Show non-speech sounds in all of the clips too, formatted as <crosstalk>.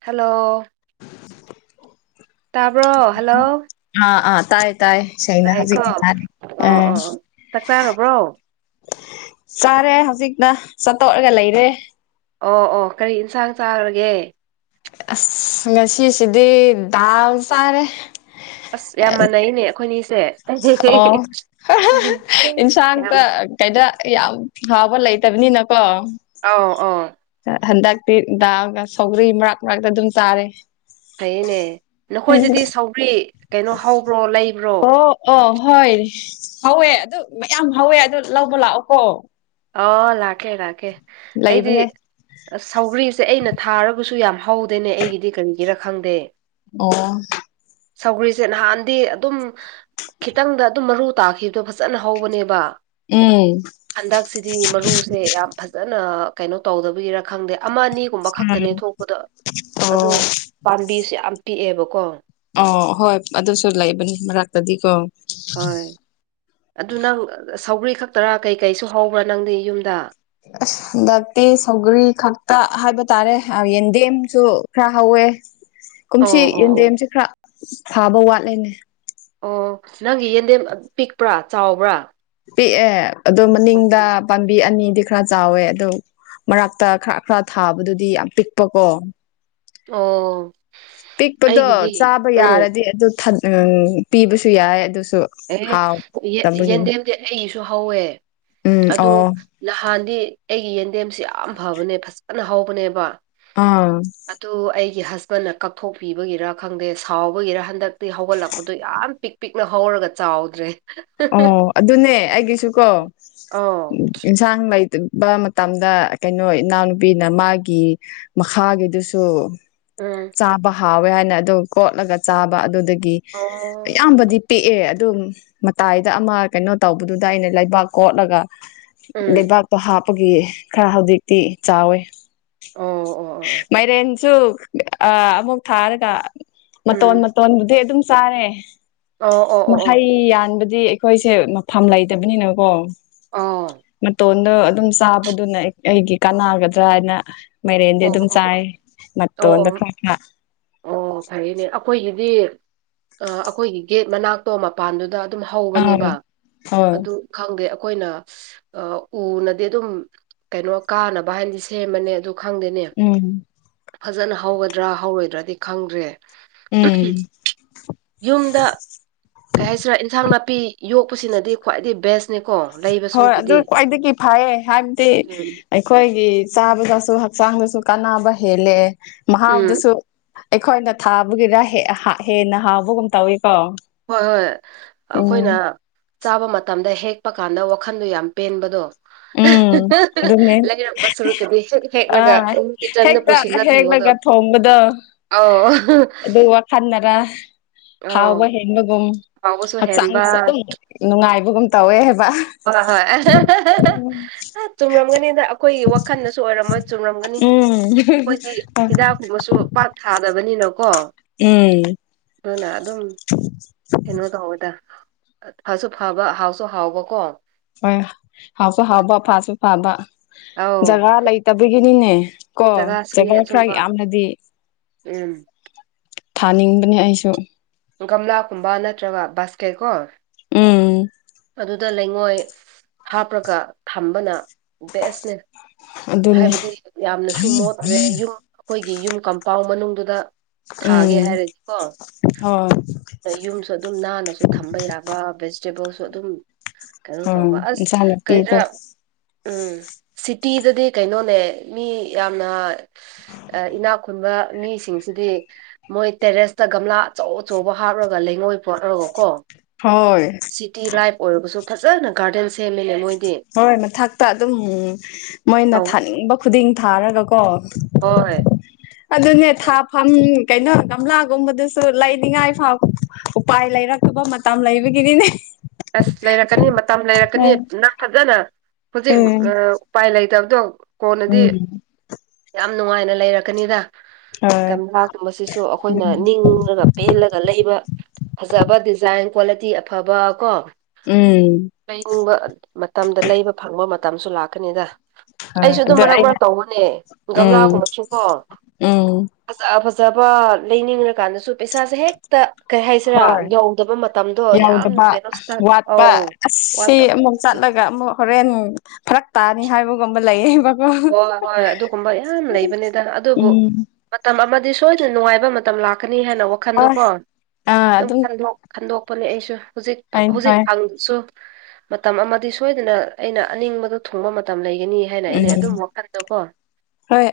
Hello ꯇꯥꯕ꯭ꯔꯣ hello ꯑꯥ ꯑꯥ ꯇꯥꯏ ꯇꯥꯏ ꯁꯩꯅ ꯇꯥꯏꯀꯣ ꯍꯧꯖꯤꯛꯇꯤ ꯇꯥꯔꯦ ꯑꯣ ꯎꯝ ꯑꯣ ꯆꯥꯛ ꯆꯥꯔꯕ꯭ꯔꯣ ꯆꯥꯔꯦ ꯍꯧꯖꯤꯛꯅ ꯆꯥꯠꯇꯣꯛꯔꯒ ꯂꯩꯔꯦ ꯑꯣ ꯑꯣ ꯀꯔꯤ ꯏꯟꯁꯥꯡ ꯆꯥꯔꯒꯦ ꯑꯁ ꯉꯁꯤꯁꯤꯗꯤ ꯗꯥꯝ ꯆꯥꯔꯦ ꯑꯁ ꯌꯥꯝ ꯃꯥꯟꯅꯩꯅꯦ ꯑꯩꯈꯣꯏꯅꯤꯁꯦ ꯑꯣ ꯑꯍꯥꯍꯥ ꯌꯥꯝ ꯏꯟꯁꯥꯡꯇ ꯀꯩꯗ ꯌꯥꯝ ꯍꯥꯎꯕ ꯂꯩꯇꯕꯅꯤꯅꯀꯣ ꯑꯥꯎ ꯑꯥꯎ ꯍꯟꯗꯛꯇꯤ ꯗꯥꯜꯒ ꯁꯧꯒ꯭ꯔꯤ ꯃꯔꯛ ꯃꯔꯛꯇ ꯑꯗꯨꯝ ꯆꯥꯔꯦ ꯐꯩꯌꯦꯅꯦ ꯅꯈꯣꯏꯗꯗꯤ ꯁꯥꯎꯒꯔꯤ ꯑꯣ ꯑꯣ ꯍꯣꯏ ꯍꯧꯋꯦ ꯑꯗꯨ ꯃꯌꯥꯝ ꯍꯧꯋꯦ ꯑꯗꯨ ꯂꯧꯕ ꯂꯥꯛꯑꯣꯀꯣ ꯑꯣ ꯂꯥꯛꯀꯦ ꯂꯥꯛꯀꯦ ꯑꯩꯗꯤ ꯂꯩꯕꯅꯦ ꯑ ꯁꯧꯒ꯭ꯔꯤꯁꯦ ꯑꯩꯅ ꯊꯥꯔꯒꯁꯨ ꯌꯥꯝ ꯍꯧꯗꯦꯅꯦ ꯑꯩꯒꯤꯗꯤ ꯀꯔꯤꯒꯤꯔ ꯈꯪꯗꯦ ꯑꯣ ꯁꯧꯒ꯭ꯔꯤꯁꯦ ꯅꯍꯥꯟꯗꯤ ꯑꯗꯨꯝ ꯈꯤꯇꯪꯗ ꯑꯗꯨꯝ ꯃꯔꯨ ꯇꯥꯈꯤꯕꯗꯣ ꯐꯖꯅ ꯍꯧꯕꯅꯦꯕ ꯎꯝ ꯗꯤ ꯃꯔꯨꯁꯦ ꯌꯥꯝ ꯐꯖꯅ ꯀꯩꯅꯣ ꯇꯧꯗꯕꯒꯤꯔꯥ ꯈꯪꯗꯦ ꯑꯃ ꯑꯅꯤꯒꯨꯝꯕ ꯈꯛꯇꯅꯦ ꯎꯝ ꯊꯣꯛꯄꯗꯣ ꯑꯣ ꯑꯗꯣ ꯄꯥꯝꯕꯤꯁꯦ ꯌꯥꯝ ꯄꯤꯛꯑꯦꯕꯀꯣ ꯑꯣ ꯍꯣꯏ ꯑꯗꯨꯁꯨ ꯂꯩꯕꯅꯤ ꯃꯔꯛꯇꯗꯤ ꯀꯣ ꯍꯣꯏ ꯑꯗꯨ ꯅꯪ ꯁꯧꯒ꯭ꯔꯤ ꯈꯛꯇꯔꯥ ꯀꯩꯀꯩꯁꯨ ꯍꯧꯕ꯭ꯔꯥ ꯅꯪꯗꯤ ꯌꯨꯝꯗ ꯑꯁ ꯍꯟꯗꯛꯇꯤ ꯁꯧꯒꯔꯤ ꯈꯛꯇ ꯍꯥꯏꯕ ꯇꯥꯔꯦ ꯌꯦꯟꯗꯦꯝꯁꯨ ꯈꯔ ꯍꯧꯋ ꯋ‌ꯦ ꯑꯣ ꯀꯨꯝꯁꯤ ꯑꯣ ꯑꯣ ꯌꯦꯟꯗꯦꯝꯁꯤꯦ ꯈꯔ ꯐꯥꯕ ꯋꯥꯠꯂꯦꯅꯦ ꯑꯣ ꯅꯪꯒꯤ ꯌꯦꯟꯗꯦꯝ ꯄꯤꯛꯄ꯭ꯔꯥ ꯆꯥꯎꯕ꯭ꯔꯥ ꯄꯤꯛꯑꯦ ꯑꯗꯣ ꯃꯅꯤꯡꯗ ꯄꯥꯝꯕꯤ ꯑꯅꯤ ꯗꯤ ꯈꯔ ꯆꯥꯎꯋꯦ ꯑꯗꯨ ꯃꯔꯥꯛꯇ ꯈꯔ ꯈꯔ ꯊꯥꯕꯗꯨꯗꯤ ꯌꯥꯝ ꯄꯤꯛꯄꯀꯣ ꯑꯣ ꯄꯤꯛꯄꯗꯣ ꯑꯩꯒꯤꯗꯤ ꯆꯥꯕ ꯎꯝ ꯌꯥꯔꯗꯤ ꯑꯗꯨ ꯊ ꯎꯝ ꯄꯤꯕꯁꯨ ꯌꯥꯏ ꯑꯗꯨ ꯑꯦ ꯌ‌ꯦꯟ ꯌꯦꯟꯗꯦꯝꯗꯤ ꯑꯩꯒꯤꯁꯨ ꯍꯧꯋꯦ ꯎꯝ ꯑꯗꯨ ꯑꯣ ꯅꯍꯥꯟꯗꯤ ꯑꯩꯒꯤ ꯌꯦꯟꯗꯦꯝꯁꯤ ꯌꯥꯝ ꯐꯕꯅꯦ ꯐꯖꯅ ꯍꯧꯕꯅꯦꯕ ꯑꯥ ꯀꯤ ꯍꯖꯕꯟꯅ ꯀꯛꯊꯣꯛꯄꯤꯕꯒꯤꯔ ꯈꯪꯗꯦ ꯁꯥꯎꯕꯒꯤꯔ ꯍꯟꯗꯛꯇꯤ ꯍꯧꯒꯠꯂꯛꯄꯗꯣ ꯌꯥꯝ ꯄꯤꯛ ꯄꯤꯛꯅ ꯍꯧꯔꯒ ꯆꯥꯎꯗ꯭ꯔꯦ ꯑꯣ ꯑꯗꯨꯅꯦ ꯑꯩꯒꯤꯁꯨ ꯀꯣ ꯑ ꯑꯧ ꯑꯦꯟꯁꯥꯡ ꯂꯩ ꯕ ꯃꯇꯝꯗ ꯀꯩꯅꯣ ꯏꯅꯥꯎꯅꯨꯄꯤꯅ ꯃꯥꯒꯤ ꯃꯈꯥꯒꯤꯗꯨꯁꯨ ꯎꯝ ꯆꯥꯕ ꯍꯥꯎꯋꯦ ꯍꯥꯏꯅ ꯑꯗꯨ ꯀꯣꯠꯂꯒ ꯆꯥꯕ ꯑꯗꯨꯗ ꯒꯤ ꯑꯣ ꯑꯌꯥꯝꯕꯗꯤ ꯄꯤꯛꯑꯦ ꯑꯗꯨꯝ ꯃꯇꯥꯏꯗ ꯑꯃ ꯀꯩꯅꯣ ꯇꯧꯕꯗꯨꯗ ꯑꯩꯅ ꯂꯩꯕꯥꯛ ꯀꯣꯠꯂꯒ ꯎꯝ ꯂꯩꯕꯥꯛꯇꯣ ꯍꯥꯞ ꯄꯒꯤ ꯈꯔ ꯍꯧꯖꯤꯛꯇꯤ ꯆꯥꯎꯋꯦ ꯑꯣ ꯑꯣ ꯑꯣ ꯃꯥꯏꯔꯦꯟꯁꯨ ꯑ ꯑꯃꯨꯛ ꯊꯥꯔꯒ ꯃꯇꯣꯟ ꯎꯝ ꯃꯇꯣꯟꯕꯨꯗꯤ ꯑꯗꯨꯝ ꯆꯥꯔꯦ ꯑꯣ ꯑꯣ ꯑꯣ ꯑꯣ ꯑꯣ ꯑꯣ ꯃꯍꯩ ꯌꯥꯟꯕꯗꯤ ꯑꯩꯈꯣꯏꯁꯦ ꯃꯐꯝ ꯂꯩꯇꯕꯅꯤꯅꯀꯣ ꯃꯇꯣꯟꯗ‌ꯣ ꯑꯗꯨꯝ ꯆꯥꯕꯗꯨꯅ ꯑꯩ ꯑꯩꯒꯤ ꯀꯥꯟꯅꯒꯗ꯭ꯔꯥ ꯍꯥꯏꯅ ꯃꯩ ꯑꯗꯨꯝ ꯆꯥꯏ ꯑꯣ ꯑꯣ ꯃꯇ‌ꯣꯟꯗ‌ꯣ ꯑꯣ ꯈꯔꯛ ꯈꯔꯛ ꯑꯣ ꯐꯔ‌ꯦꯅꯦ ꯑꯩꯈꯣꯏꯒꯤꯗꯤ ꯑ ꯑꯩꯈꯣꯏꯒꯤ ꯒꯦꯠ ꯃꯅꯥꯛꯇꯣ ꯃꯄꯥꯟꯗꯨꯗ ꯑꯗꯨꯝ ꯍꯧꯕꯅꯦꯕ ꯑꯥ ꯍꯣꯏ ꯑꯗꯨ ꯈꯪꯗꯦ ꯑꯩꯈꯣꯏꯅ ꯑꯁ ꯎꯅꯗꯤ ꯑꯗꯨꯝ ꯀꯩꯅꯣ ꯀꯥꯅꯕ ꯍꯥꯏꯅꯗꯤ ꯁꯦꯝꯕꯅꯦ ꯑꯗꯨ ꯈꯪꯗꯦꯅꯦ ꯎꯝ ꯐꯖꯅ ꯍꯧꯒꯗ꯭ꯔꯥ ꯍꯧꯔꯣꯏꯗ꯭ꯔꯥꯗꯤ ꯈꯪꯗ꯭ꯔꯦ ꯎꯝ ꯎꯍꯝ ꯌꯨꯝꯗ ꯀꯩ ꯍꯥꯏꯁꯤꯔꯥ ꯏꯟꯁꯥꯡ ꯅꯥꯄꯤ ꯄꯤ ꯌꯣꯛꯄꯁꯤꯅꯗꯤ ꯈ꯭ꯋꯥꯏꯗꯒꯤ ꯕꯦꯁ ꯍꯣꯏ ꯑꯗꯨ ꯈ꯭ꯋꯥꯏꯗꯒꯤ ꯐꯩꯌꯦ ꯍꯥꯏꯕꯗꯤ ꯎꯝ ꯑꯩꯈꯣꯏꯒꯤ ꯆꯥꯕꯗꯁꯨ ꯍꯛꯆꯥꯡꯗꯁꯨ ꯀꯥꯟꯅꯕ ꯍꯦꯜꯂꯦ ꯎꯝ ꯃꯍꯥꯎꯗꯨꯁꯨ ꯑꯩꯈꯣꯏꯅ ꯊꯥꯕꯒꯤꯔ ꯍ‌ꯦ ꯍꯥ ꯍꯦꯟꯅ ꯍꯥꯎꯕꯒꯨꯝ ꯇꯧꯋꯤ ꯍꯣꯏ ꯍꯣꯏ ꯑꯩꯈꯣꯏꯅ ꯆꯥꯕ ꯃꯇꯝꯗ ꯍꯦꯛ ꯀꯞꯄ ꯀꯥꯟꯗ ꯋꯥꯈꯟꯗꯣ ꯌꯥꯝ ꯄꯦꯟꯕꯗꯣ ꯎꯝ ꯑꯗꯨꯅꯦ ꯂꯩꯔꯛꯄ ꯁꯨꯔꯛꯀꯗꯤ ꯑꯥ ꯍꯦꯛꯂꯒꯀꯤ ꯆꯟꯗ ꯍꯦꯛꯇ ꯄꯨꯁꯤꯜꯂꯛꯂꯤ ꯍꯦꯛꯂꯒ ꯊꯣꯡꯕꯗꯣ ꯑꯗꯨ ꯋꯥꯈꯜꯗꯔ ꯑꯧ ꯍꯥꯎꯕ ꯍꯦꯟꯕꯒꯨꯝ ꯍꯥꯎꯕꯁꯨ ꯍꯦꯟꯕ ꯍꯛꯆꯥꯡꯗꯁꯨ ꯑꯗꯨꯝ ꯅꯨꯡꯉꯥꯏꯕꯒꯨꯝ ꯇꯧꯋꯦ ꯍꯥꯏꯕ ꯍꯣꯏ ꯍꯣꯏ꯫ ꯎꯝ꯫ ꯑ ꯆꯨꯝꯔꯝꯒꯅꯤꯗ ꯑꯩꯈꯣꯏꯒꯤ ꯋꯥꯈꯜꯗꯁꯨ ꯑꯣꯏꯔꯝꯃꯣꯏ ꯆꯨꯝꯔꯝꯒꯅꯤ꯫ ꯎꯝ ꯑꯩꯈꯣꯏꯗꯤ ꯍꯤꯗꯥꯛꯀꯨꯝꯕꯁꯨ ꯄꯥꯠ ꯊꯥꯗꯕꯅꯤꯅꯀꯣ꯫ ꯎꯝ꯫ ꯑꯗꯨꯅ ꯑꯗꯨꯝ ꯀꯩꯅꯣ ꯇꯧꯋꯦꯗ ꯐꯁꯨ ꯐꯕ ꯍꯥꯎꯁꯨ ꯍꯥꯎꯕꯀꯣ꯫ ꯍꯣꯏ ꯍꯥꯎꯁꯨ ꯍꯥꯎꯕ ꯐꯥꯁꯨ ꯐꯕ ꯑꯧ ꯖꯒꯥ ꯂꯩꯇꯕꯒꯤꯅꯤꯅꯦ꯫ ꯀꯣ ꯖꯒꯥꯁꯤꯅꯦ ꯖꯒꯥ ꯈꯔ ꯑꯁꯨꯝꯕ ꯌꯥꯝꯅꯗꯤ꯫ ꯎꯝ ꯊꯥꯅꯤꯡꯕꯅꯦ ꯑꯩꯁꯨ꯫ ꯒꯝꯂꯥꯒꯨꯝꯕ ꯅꯠꯇ꯭ꯔꯒ ꯕꯥꯁꯀꯦꯠ ꯀꯣ꯫ ꯎꯝ꯫ ꯑꯗꯨꯗ ꯂꯩꯉꯣꯏ ꯍꯥꯞꯄ꯭ꯔꯒ ꯊꯝꯕꯅ ꯕꯦꯁꯅꯦ꯫ ꯑꯗꯨꯅꯤ ꯍꯥꯏꯕꯗꯤ ꯌꯥꯝꯅꯁꯨ ꯃꯣꯠꯇ꯭ꯔꯦ ꯌꯨꯝ ꯑꯩꯈꯣꯏꯒꯤ ꯌꯨꯝ ꯀꯝꯄꯥꯎꯟ ꯃꯅꯨꯡꯗꯨꯗ꯫ ꯊꯥꯒꯦ ꯎꯝ ꯍꯥꯏꯔꯗꯤꯀꯣ ꯍꯣꯏ ꯑ ꯌꯨꯝꯁꯨ ꯑꯗꯨꯝ ꯅꯥꯟꯅꯁꯨ ꯊꯝꯕ ꯌꯥꯕ꯫ ꯑꯗꯨꯝ ꯀꯩꯅꯣ ꯎꯝ ꯇꯧꯕ ꯑ ꯏꯟꯁꯥꯡ ꯀꯔꯤ ꯅꯥꯄꯤꯗꯣ ꯎꯝ꯫ ꯇꯤꯗꯗꯤ ꯀꯩꯅꯣꯅꯦ ꯃꯤ ꯌꯥꯝꯅ ꯏꯅꯥꯛ ꯈꯨꯨꯟꯕ꯫ ꯃꯤꯁꯤꯡꯁꯤꯗꯤ ꯃꯣꯏ ꯇꯦꯔꯦꯁꯇ ꯒꯝꯂꯥ ꯑꯆꯧ ꯑꯆꯧꯕ ꯍꯥꯞꯔꯒ ꯂꯩꯉꯣꯏ ꯄꯣꯠꯂꯒꯀꯣ꯫ ꯍꯣꯏ ꯁꯤꯇꯤ ꯂꯥꯏꯐ ꯑꯣꯏꯔꯔꯕꯁꯨ ꯐꯖꯅ ꯒꯥꯔꯗꯦꯟ꯫ ꯁꯦꯝꯃꯤꯅꯦ ꯃꯣꯏꯗꯤ ꯍꯣꯏ ꯃꯊꯛꯇ ꯑꯗꯨꯝ ꯃꯣꯏꯅ ꯇꯧ ꯊꯥꯅꯤꯡꯕ ꯈꯨꯗꯤꯡ ꯊꯥꯔꯒꯀꯣ꯫ ꯍꯣꯏ ꯑꯗꯨꯅꯦ ꯊꯥ ꯐꯝ꯫ ꯀꯩꯅꯣ ꯒꯝꯂꯥꯒꯨꯝꯕꯗꯁꯨ ꯂꯩꯅꯤꯡꯉꯥꯏ ꯐꯥꯎ ꯎꯄꯥꯏ ꯂꯩꯔꯛꯇꯕ ꯃꯇꯝ ꯂꯩꯕꯒꯤꯅꯤꯅꯦ꯫ ꯑꯁ ꯂꯩꯔꯛꯀꯅꯤ ꯃꯇꯝ ꯂꯩꯔꯛꯀꯅꯤ ꯎꯝ ꯅꯪ ꯐꯖꯅ ꯍꯧꯖꯤꯛ ꯎꯝ ꯎꯄꯥꯏ ꯂꯩꯇꯕ꯫ ꯑꯗꯣ ꯀꯣꯟꯅꯗꯤ ꯎꯝ ꯌꯥꯝ ꯅꯨꯡꯉꯥꯏꯅ ꯂꯩꯔꯛꯀꯅꯤꯗ꯫ ꯍꯣꯏ ꯀꯂꯥꯒꯨꯝꯕꯁꯤꯁꯨ ꯑꯩꯈꯣꯏꯅ ꯅꯤꯡꯉꯒ ꯄꯦꯜꯂꯒ ꯂꯩꯕ꯫ ꯐꯖꯕ ꯗꯤꯖꯥꯏꯟ꯫ ꯀ꯭ꯋꯥꯂꯤꯇꯤ ꯑꯐꯕ ꯀꯣ ꯎꯝ ꯂꯩꯅꯤꯡꯕ ꯃꯇꯝꯗ ꯂꯩꯕ ꯐꯪꯕ ꯃꯇꯝ ꯃꯇꯝꯁꯨ ꯂꯥꯛꯀꯅꯤꯗ ꯍꯣꯏ ꯑꯩꯁꯨ ꯑꯗꯨꯝ ꯑꯗꯣ ꯃꯔꯛ ꯑꯩꯅ ꯃꯔꯛ ꯇꯧꯕꯅꯦ ꯎꯝ ꯒꯝꯂꯥꯒꯨꯝꯕ ꯆꯀꯣ ꯎꯝ ꯐꯖ ꯐꯖ ꯐꯖꯕ ꯂꯩꯅꯤꯡꯂ꯭ꯔꯀꯥꯟꯗꯁꯨ ꯄꯩꯁꯥꯁꯦ ꯍꯦꯛꯇ ꯀꯩ ꯍꯥꯏꯁꯤꯔꯥ ꯍꯣꯏ ꯌꯧꯗꯕ ꯃꯇꯝꯗꯣ ꯌꯥꯝ ꯌꯧꯗꯕ ꯀꯩꯅꯣ ꯏꯁꯇꯛ ꯑꯧ ꯋꯥꯠꯄ ꯋꯥꯠꯄ ꯑꯁꯤ ꯑꯃꯨꯛ ꯍꯣꯏ ꯆꯠꯂꯒ ꯑꯃꯨꯛ ꯍꯣꯔꯦꯟ ꯐꯔꯛ ꯇꯥꯅꯤ ꯍꯥꯏꯕꯨꯒꯝꯕ ꯂꯥꯏꯦ ꯍꯥꯏ ꯍꯣꯏ ꯍꯣꯏ ꯑꯗꯨꯒꯨꯝꯕ ꯌꯥꯝ ꯂꯩꯕꯅꯤꯗ ꯑꯗꯨꯕꯨ ꯎꯝ ꯃꯇꯝ ꯑꯃ ꯑꯗꯨ ꯁꯣꯏꯗꯅ ꯅꯨꯡꯉꯥꯏꯕ ꯃꯇꯝ ꯂꯥꯛꯀꯅꯤ ꯍꯥꯏꯅ ꯍꯣꯏ ꯋꯥꯈꯟꯗꯣꯀꯣ ꯑꯥ ꯑꯗꯨꯝ ꯑꯗꯨꯝꯟꯗ ꯄꯅꯦ ꯑꯩꯁꯨ ꯍꯧꯖꯤꯛ ꯍꯣꯏ ꯍꯧꯖꯤꯛ ꯍꯣꯏ ꯍꯪꯗꯁꯨ ꯃꯇꯝ ꯑꯃꯗꯤ ꯁꯣꯏꯗꯅ ꯑꯩꯅ ꯑꯅꯤꯡꯕꯗ ꯊꯨꯡꯕ ꯃꯇꯝ ꯂꯩꯒꯅꯤ ꯍꯥꯏꯅ ꯑꯩꯅ ꯎꯝ ꯑꯗꯨꯝ ꯋꯥꯈꯜꯗꯣ ꯀꯣ ꯍꯣꯏ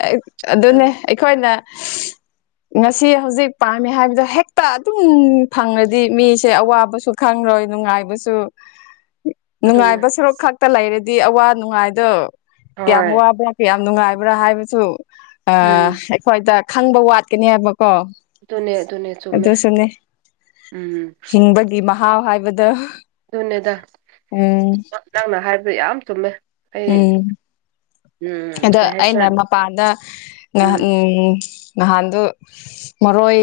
ꯑꯗꯨꯅꯦ ꯑꯩꯈꯣꯏꯅ ꯉꯁꯤ ꯍꯧꯖꯤꯛ ꯄꯥꯝꯃꯤ ꯍꯥꯏꯕꯗ ꯍꯦꯛꯇ ꯑꯗꯨꯝ ꯐꯪꯉꯗꯤ ꯃꯤꯁꯦ ꯑꯋꯥꯕꯁꯨ ꯈꯔ ꯈꯪꯔꯣꯏ ꯅꯨꯡꯉꯥꯏꯕꯁꯨ ꯑꯗꯨꯅꯦ ꯅꯨꯡꯉꯥꯏꯕ ꯁꯣꯔꯣꯛ ꯈꯛꯇ ꯂꯩꯔꯗꯤ ꯑꯋꯥ ꯅꯨꯡꯉꯥꯏꯗ ꯀꯌꯥꯝ ꯍꯣꯏ ꯋꯥꯕ꯭ꯔꯥ ꯀꯌꯥꯝ ꯅꯨꯡꯉꯥꯏꯕ ꯍꯥꯏꯕꯁꯨ ꯎꯝ ꯑꯩꯈꯣꯏꯗ ꯈꯪꯕ ꯋꯥꯠꯀꯅꯤ ꯍꯥꯏꯕ ꯀꯣ ꯑꯗꯨꯅꯦ ꯑꯗꯨꯅꯦ ꯆꯨꯝꯃꯦ ꯑꯗꯨꯁꯨꯅꯦ ꯎꯝ ꯍꯤꯡꯕꯒꯤ ꯃꯍꯥꯎ ꯍꯥꯏꯕꯗ ꯑꯗꯨꯅꯦꯗ ꯅꯪꯅ ꯍꯥꯏꯕꯗ ꯌꯥꯝ ꯆꯨꯝꯃꯦ ꯑꯩ ꯎꯝ ꯎꯝ ꯑꯗ ꯀꯩ ꯍꯥꯏꯁꯤꯔꯥ ꯑꯩꯅ ꯃꯄꯥꯟꯗ ꯉꯍ ꯎꯝ ꯅꯍꯥꯟꯗꯣ ꯃꯔꯣꯏ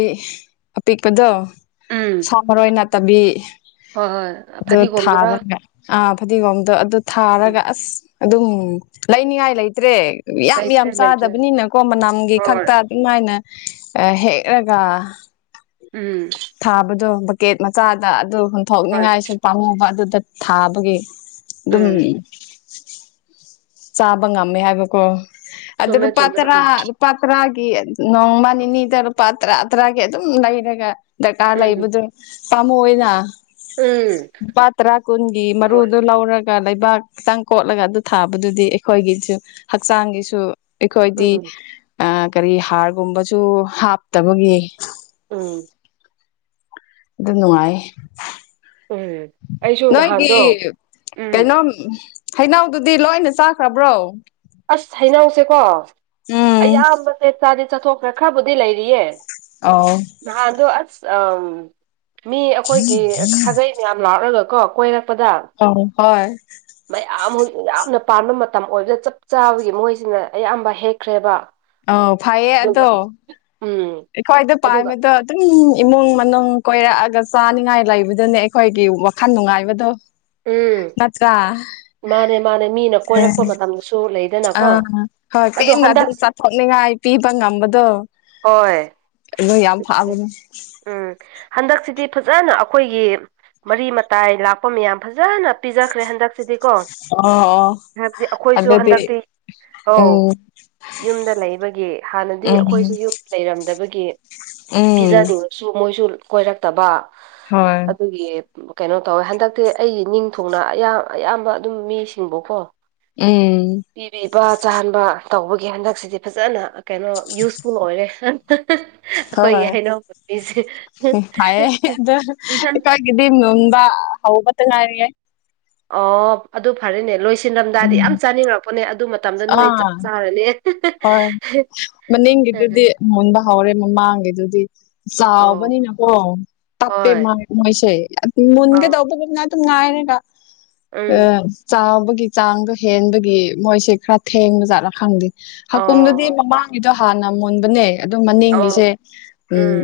ꯑꯄꯤꯛꯄꯗꯣ ꯎꯝ ꯁꯥ ꯃꯔꯣꯏ꯫ ꯇꯕꯤ ꯍꯣꯏ ꯍꯣꯏ ꯑ ꯐꯗꯤꯒꯣꯝꯗꯨꯔꯥ ꯊꯥꯕꯅꯦ꯫ ꯑꯥ ꯐꯗꯤꯒꯣꯝꯗꯣ ꯑꯗꯨ ꯎꯝ ꯊꯥꯔꯒ ꯑꯁ ꯑꯗꯨꯝ ꯂꯩꯅꯤꯉꯥꯏ ꯂꯩꯇ꯭ꯔꯦ꯫ ꯌꯥꯝ ꯌꯥꯝ ꯂꯩꯇ꯭ꯔꯦ ꯂꯩꯇ꯭ꯔꯦ ꯆꯥꯗꯕꯅꯤꯅꯀꯣ ꯃꯅꯝꯒꯤ ꯍꯣꯏ ꯈꯛꯇ ꯑꯗꯨꯝꯃꯥꯏꯅ꯫ ꯍꯦꯛꯂꯒ꯫ ꯎꯝ ꯊꯥꯕꯗꯣ ꯕꯛꯀꯦꯠ ꯃꯆꯥꯗ ꯑꯗꯨ ꯍꯣꯏ ꯍꯨꯟꯊꯣꯛꯅꯤꯡꯉꯥꯏꯁꯨ ꯄꯥꯝꯃꯨꯕ ꯑꯗꯨꯗ ꯊꯥꯕꯒꯤ ꯑꯗꯨꯝ ꯎꯝ ꯆꯥꯕ ꯉꯝꯃꯦ ꯍꯥꯏꯕꯀꯣ ꯑꯗꯨ ꯆꯨꯝꯃꯦ ꯂꯨꯄꯥ ꯆꯨꯝꯃꯦ ꯇꯔꯥ ꯎꯝ ꯂꯨꯄꯥ ꯇꯔꯥ ꯅꯣꯡꯃ ꯅꯤꯅꯤꯗ ꯂꯨꯄꯥ ꯇꯔꯥ ꯇꯔꯥꯒꯤ ꯑꯗꯨꯝ ꯂꯩꯔꯒ ꯗꯔꯀꯥꯔ ꯎꯝ ꯂꯩꯕꯗꯨ ꯄꯥꯃꯨꯅꯄꯥ ꯎꯝ ꯇꯔꯥ ꯀꯨꯟꯒꯤ ꯊꯝꯃꯣꯏ ꯃꯔꯨꯗꯨꯣ ꯂꯧꯔꯒ ꯂꯩꯕꯥꯛ ꯈꯤꯇꯪ ꯀꯣꯠꯂꯒ ꯑꯗꯨ ꯊꯥꯕꯗꯨꯗꯤ ꯑꯩꯈꯣꯏꯒꯤꯁꯨ ꯍꯛꯆꯥꯡꯒꯤꯁꯨ ꯑꯩꯈꯣꯏꯗꯤ ꯎꯝ ꯑ ꯀꯔꯤ ꯍꯥꯔꯒꯨꯝꯕꯁꯨ ꯍꯥꯞꯇꯕꯒꯤ ꯎꯝ ꯑꯗꯨ ꯅꯨꯡꯉꯥꯏ ꯎꯝ ꯑꯩꯁꯨ ꯅꯣꯏꯒꯤ ꯅꯍꯥꯟꯗꯣ ꯎꯝ ꯀꯩꯅꯣ ꯍꯩꯅꯎꯗꯨꯗꯤ ꯂꯣꯏꯅ ꯆꯥꯈ꯭ꯔꯕ꯭ꯔꯣ ꯑꯁ ꯍꯩꯅꯧꯁꯦꯀꯣ ꯎꯝ ꯑꯌꯥꯝꯕꯁꯦ ꯆꯥꯗꯤ ꯆꯠꯊꯣꯛꯈ꯭ꯔꯦ ꯈꯔꯕꯨꯗꯤ ꯂꯩꯔꯤꯌꯦ ꯑꯧ ꯍꯥꯗꯣ ꯑꯁ ꯑ ꯃꯤ ꯑꯩꯈꯣꯏꯒꯤ ꯁꯥꯒꯩ ꯃꯌꯥꯝ ꯂꯥꯛꯂꯒ ꯀꯣ ꯀꯣꯏꯔꯛ ꯄꯗ ꯑꯧ ꯍꯣꯏ ꯃ ꯑꯝ ꯍ ꯌꯥꯝꯅ ꯄꯥꯟꯕ ꯃꯇꯝ ꯑꯣꯏꯕꯗ ꯆꯞ ꯆꯥꯕꯒꯤ ꯃꯣꯏꯁꯤꯅ ꯑꯌꯥꯝꯕ ꯍꯦꯛꯈ꯭ꯔꯦꯕ ꯑ ꯐꯩꯌꯦ ꯑꯗꯨꯒ ꯑꯗꯣ ꯎꯝ ꯑꯩꯈꯣꯏꯗ ꯑꯗꯨꯒ ꯄꯥꯝꯃꯦꯗꯣ ꯑꯗꯨꯝ ꯏꯃꯨꯡ ꯃꯅꯨꯡ ꯀꯣꯏꯔꯛꯑꯒ ꯆꯥꯅꯤꯡꯉꯥꯏ ꯂꯩꯕꯗꯨꯅꯦ ꯑꯩꯈꯣꯏꯒꯤ ꯋꯥꯈꯜ ꯅꯨꯡꯉꯥꯏꯕꯗꯣ ꯎꯝ ꯉꯠꯇ ꯀ ꯃꯥꯅꯦ ꯃꯥꯅꯦ ꯃꯤꯅ ꯎ ꯀꯣꯏꯔꯛꯄ ꯃꯇꯝꯗꯁꯨ ꯂꯩꯗꯅꯀꯣ ꯑꯥ ꯍꯣꯏ ꯀ ꯑꯗꯣ ꯍꯟꯗꯛ ꯑꯗꯨꯝ ꯆꯥꯊꯣꯛꯅꯤꯡꯉꯥꯏ ꯄꯤꯕ ꯉꯝꯕꯗꯣ ꯍꯣꯏ ꯑꯗꯨ ꯌꯥꯝ ꯐꯕꯅꯦ ꯎꯝ ꯍꯟꯗꯛꯁꯤꯗꯤ ꯐꯖꯅ ꯑꯩꯈꯣꯏꯒꯤ ꯃꯔꯤ ꯃꯇꯥꯏ ꯂꯥꯛꯄ ꯃꯌꯥꯝ ꯐꯖꯅ ꯄꯤꯖꯈ꯭ꯔꯦ ꯍꯟꯗꯛ ꯁꯤꯗꯤꯀꯣ ꯑꯣ ꯑꯣ ꯍꯥꯏꯕꯗꯤ ꯑꯩꯈꯣꯏꯁꯨ ꯑꯗꯨꯗꯤ ꯍꯟꯗꯛꯇꯤ ꯑ ꯎꯝ ꯌꯨꯝꯗ ꯂꯩꯕꯒꯤ ꯍꯥꯟꯅꯗꯤ ꯎꯝ ꯑꯩꯈꯣꯏꯁꯨ ꯌꯨꯝꯗ ꯂꯩꯔꯝꯗꯕꯒꯤ ꯒꯤ ꯎꯝ ꯄꯤꯖꯅꯤꯡꯉꯁꯨ ꯃꯣꯏꯁꯨ ꯀꯣꯏꯔꯛꯇꯕ ꯍꯣꯏ ꯑꯗꯨꯒꯤ ꯀꯩꯅꯣ ꯇꯧꯋꯦ ꯍꯟꯗꯛꯇꯤ ꯑꯩꯒꯤ ꯅꯤꯡꯊꯊꯧꯅ ꯑꯌꯥꯝ ꯑꯌꯥꯝꯕ ꯑꯗꯨꯝ ꯃꯤꯁꯤꯡꯕꯀꯣ ꯎꯝ ꯄ ꯆꯥꯍꯟꯕ ꯇꯧꯕꯒꯤ ꯍꯟꯗꯛꯁꯤꯗꯤ ꯐꯖꯅ ꯀꯩꯅꯣ ꯌꯨꯁꯐꯨꯜ ꯑꯣꯏꯔꯦ ꯑꯩꯈꯣꯏꯒꯤ ꯍꯣꯏ ꯍꯩꯅꯧ ꯄꯥꯝꯕꯤꯁꯦ ꯍ ꯑꯗꯨꯗꯀꯣꯏ ꯀ ꯍꯕ ꯉꯔꯦ ꯑꯣ ꯑꯗꯨ ꯐꯔꯦꯅꯦ ꯂꯣꯏꯁꯤꯜꯔꯝꯗꯥꯏꯗꯤ ꯎꯝ ꯌꯥꯝ ꯆꯥꯅꯤꯡꯉꯛꯄꯅꯦ ꯑꯗꯨ ꯃꯇꯝꯗ ꯅꯣꯏ ꯑꯥ ꯆꯥꯔꯅꯤꯁ ꯍꯣꯏ ꯎꯝ ꯃꯅꯤꯡꯒꯤꯗꯨꯗꯤ ꯃꯨꯟꯕ ꯍꯧꯥꯎꯔꯦ ꯃꯃꯥꯡꯒꯤꯗꯨꯗꯤ ꯑꯣ ꯆꯥꯎꯕꯅꯤꯅꯀꯣ ꯇꯞꯄꯦ ꯍꯣꯏ ꯃꯥꯏ ꯃꯣꯏꯁꯦ ꯃꯨꯟꯒꯦ ꯑꯣ ꯇꯧꯕꯅꯤ ꯉꯥꯏꯅꯦ ꯑ ꯎꯝ ꯆꯥꯕ ꯆꯥꯡꯗꯣ ꯍꯦꯟꯕꯒꯤ ꯃꯣꯏꯁ ꯈꯔ ꯊꯦꯡꯕꯖꯥꯠꯂꯥ ꯈꯪꯗꯦ ꯍꯥꯀꯨꯝꯗꯨꯗꯤ ꯑꯣ ꯃꯃꯥꯡ ꯑꯗꯨꯣ ꯍꯥꯟꯅ ꯃꯨꯣꯟꯕꯅꯦ ꯑꯗꯨ ꯃꯅꯤꯡꯒꯤꯁꯦ ꯑꯣ ꯎꯝ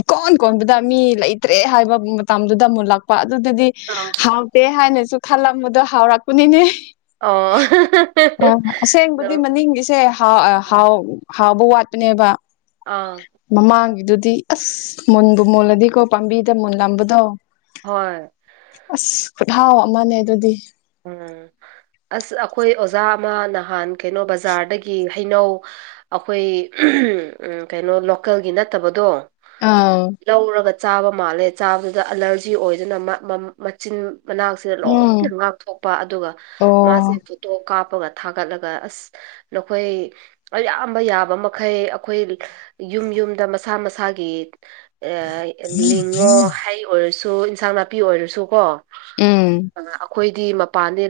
ꯏꯀꯣꯟ ꯀꯣꯟꯕꯗ ꯃꯤ ꯂꯩꯇ꯭ꯔꯦ ꯍꯥꯏꯕ ꯃꯇꯝꯗꯨꯗ ꯃꯨꯜꯂꯛꯄ ꯑꯗꯨꯗꯨꯗꯤ ꯑꯣ ꯍꯥꯎꯇꯦ ꯍꯥꯏꯅꯁꯨ ꯈꯜꯂꯝꯕꯗꯣ ꯍꯥꯎꯔꯛꯄꯅꯤꯅꯦ ꯑꯣ ꯑꯩꯁꯦ ꯑ ꯍꯥꯎ ꯍꯥꯎꯕ ꯋꯥꯠꯄꯅꯦꯕ ꯑꯥ ꯃꯃꯥꯡꯒꯤꯗꯨ ꯗꯤ ꯑꯁ ꯃꯨꯟꯕꯨ ꯃꯨꯜꯂꯗꯤꯀꯣ ꯄꯥꯝꯕꯤꯗ ꯃꯨꯜꯂꯝꯕꯗꯣ ꯍꯣꯏ ꯍꯥꯎ ꯑꯃꯅꯦ ꯑꯗꯨꯗꯤ ꯎꯝ ꯑꯁ ꯑꯩꯈꯣꯏ ꯑꯣꯖꯥ ꯑꯃ ꯅꯍꯥꯟ ꯀꯩꯅꯣ ꯕꯖꯥꯔꯗꯒꯤ ꯍꯩꯅꯧ ꯑꯩꯈꯣꯏ ꯀꯩꯅꯣ ꯂꯣꯀꯦꯜꯒꯤ ꯅꯠꯇꯕꯗꯣ ꯑꯥ ꯂꯧꯔꯒ ꯆꯥꯕ ꯃꯥꯜꯂꯦ ꯆꯥꯕꯗꯨꯗ ꯑꯦꯂꯔꯖꯤ ꯑꯣꯏꯗꯨꯅ ꯃꯆꯤꯟ ꯃꯅꯥꯁꯤꯗ ꯎꯝ ꯂꯣꯏꯅ ꯉꯥꯛ ꯊꯣꯛꯣꯛꯄ ꯑꯗꯨꯒ ꯃꯥꯁꯦ ꯑꯣ ꯐꯣꯇꯣ ꯀꯥꯞ ꯍꯥꯞꯄꯒ ꯊꯥꯒꯠꯂꯒ ꯑꯁ ꯅꯈꯣꯏ ꯑꯌꯥꯝꯕ ꯌꯥꯕ ꯃꯈꯩ ꯑꯩꯈꯣꯏ ꯌꯨꯝ ꯌꯨꯝꯗ ꯃꯁꯥ ꯃꯁꯥꯒꯤ ꯂꯤꯡꯉꯣ ꯍꯥꯏ ꯑꯣꯏꯔꯁꯨ ꯏꯟꯁꯥꯡ ꯅꯥꯄꯤ ꯑꯣꯏꯔꯁꯨ ꯀꯣ ꯎꯝ ꯑꯩꯈꯣꯏꯗꯤ ꯃꯄꯥꯟꯗ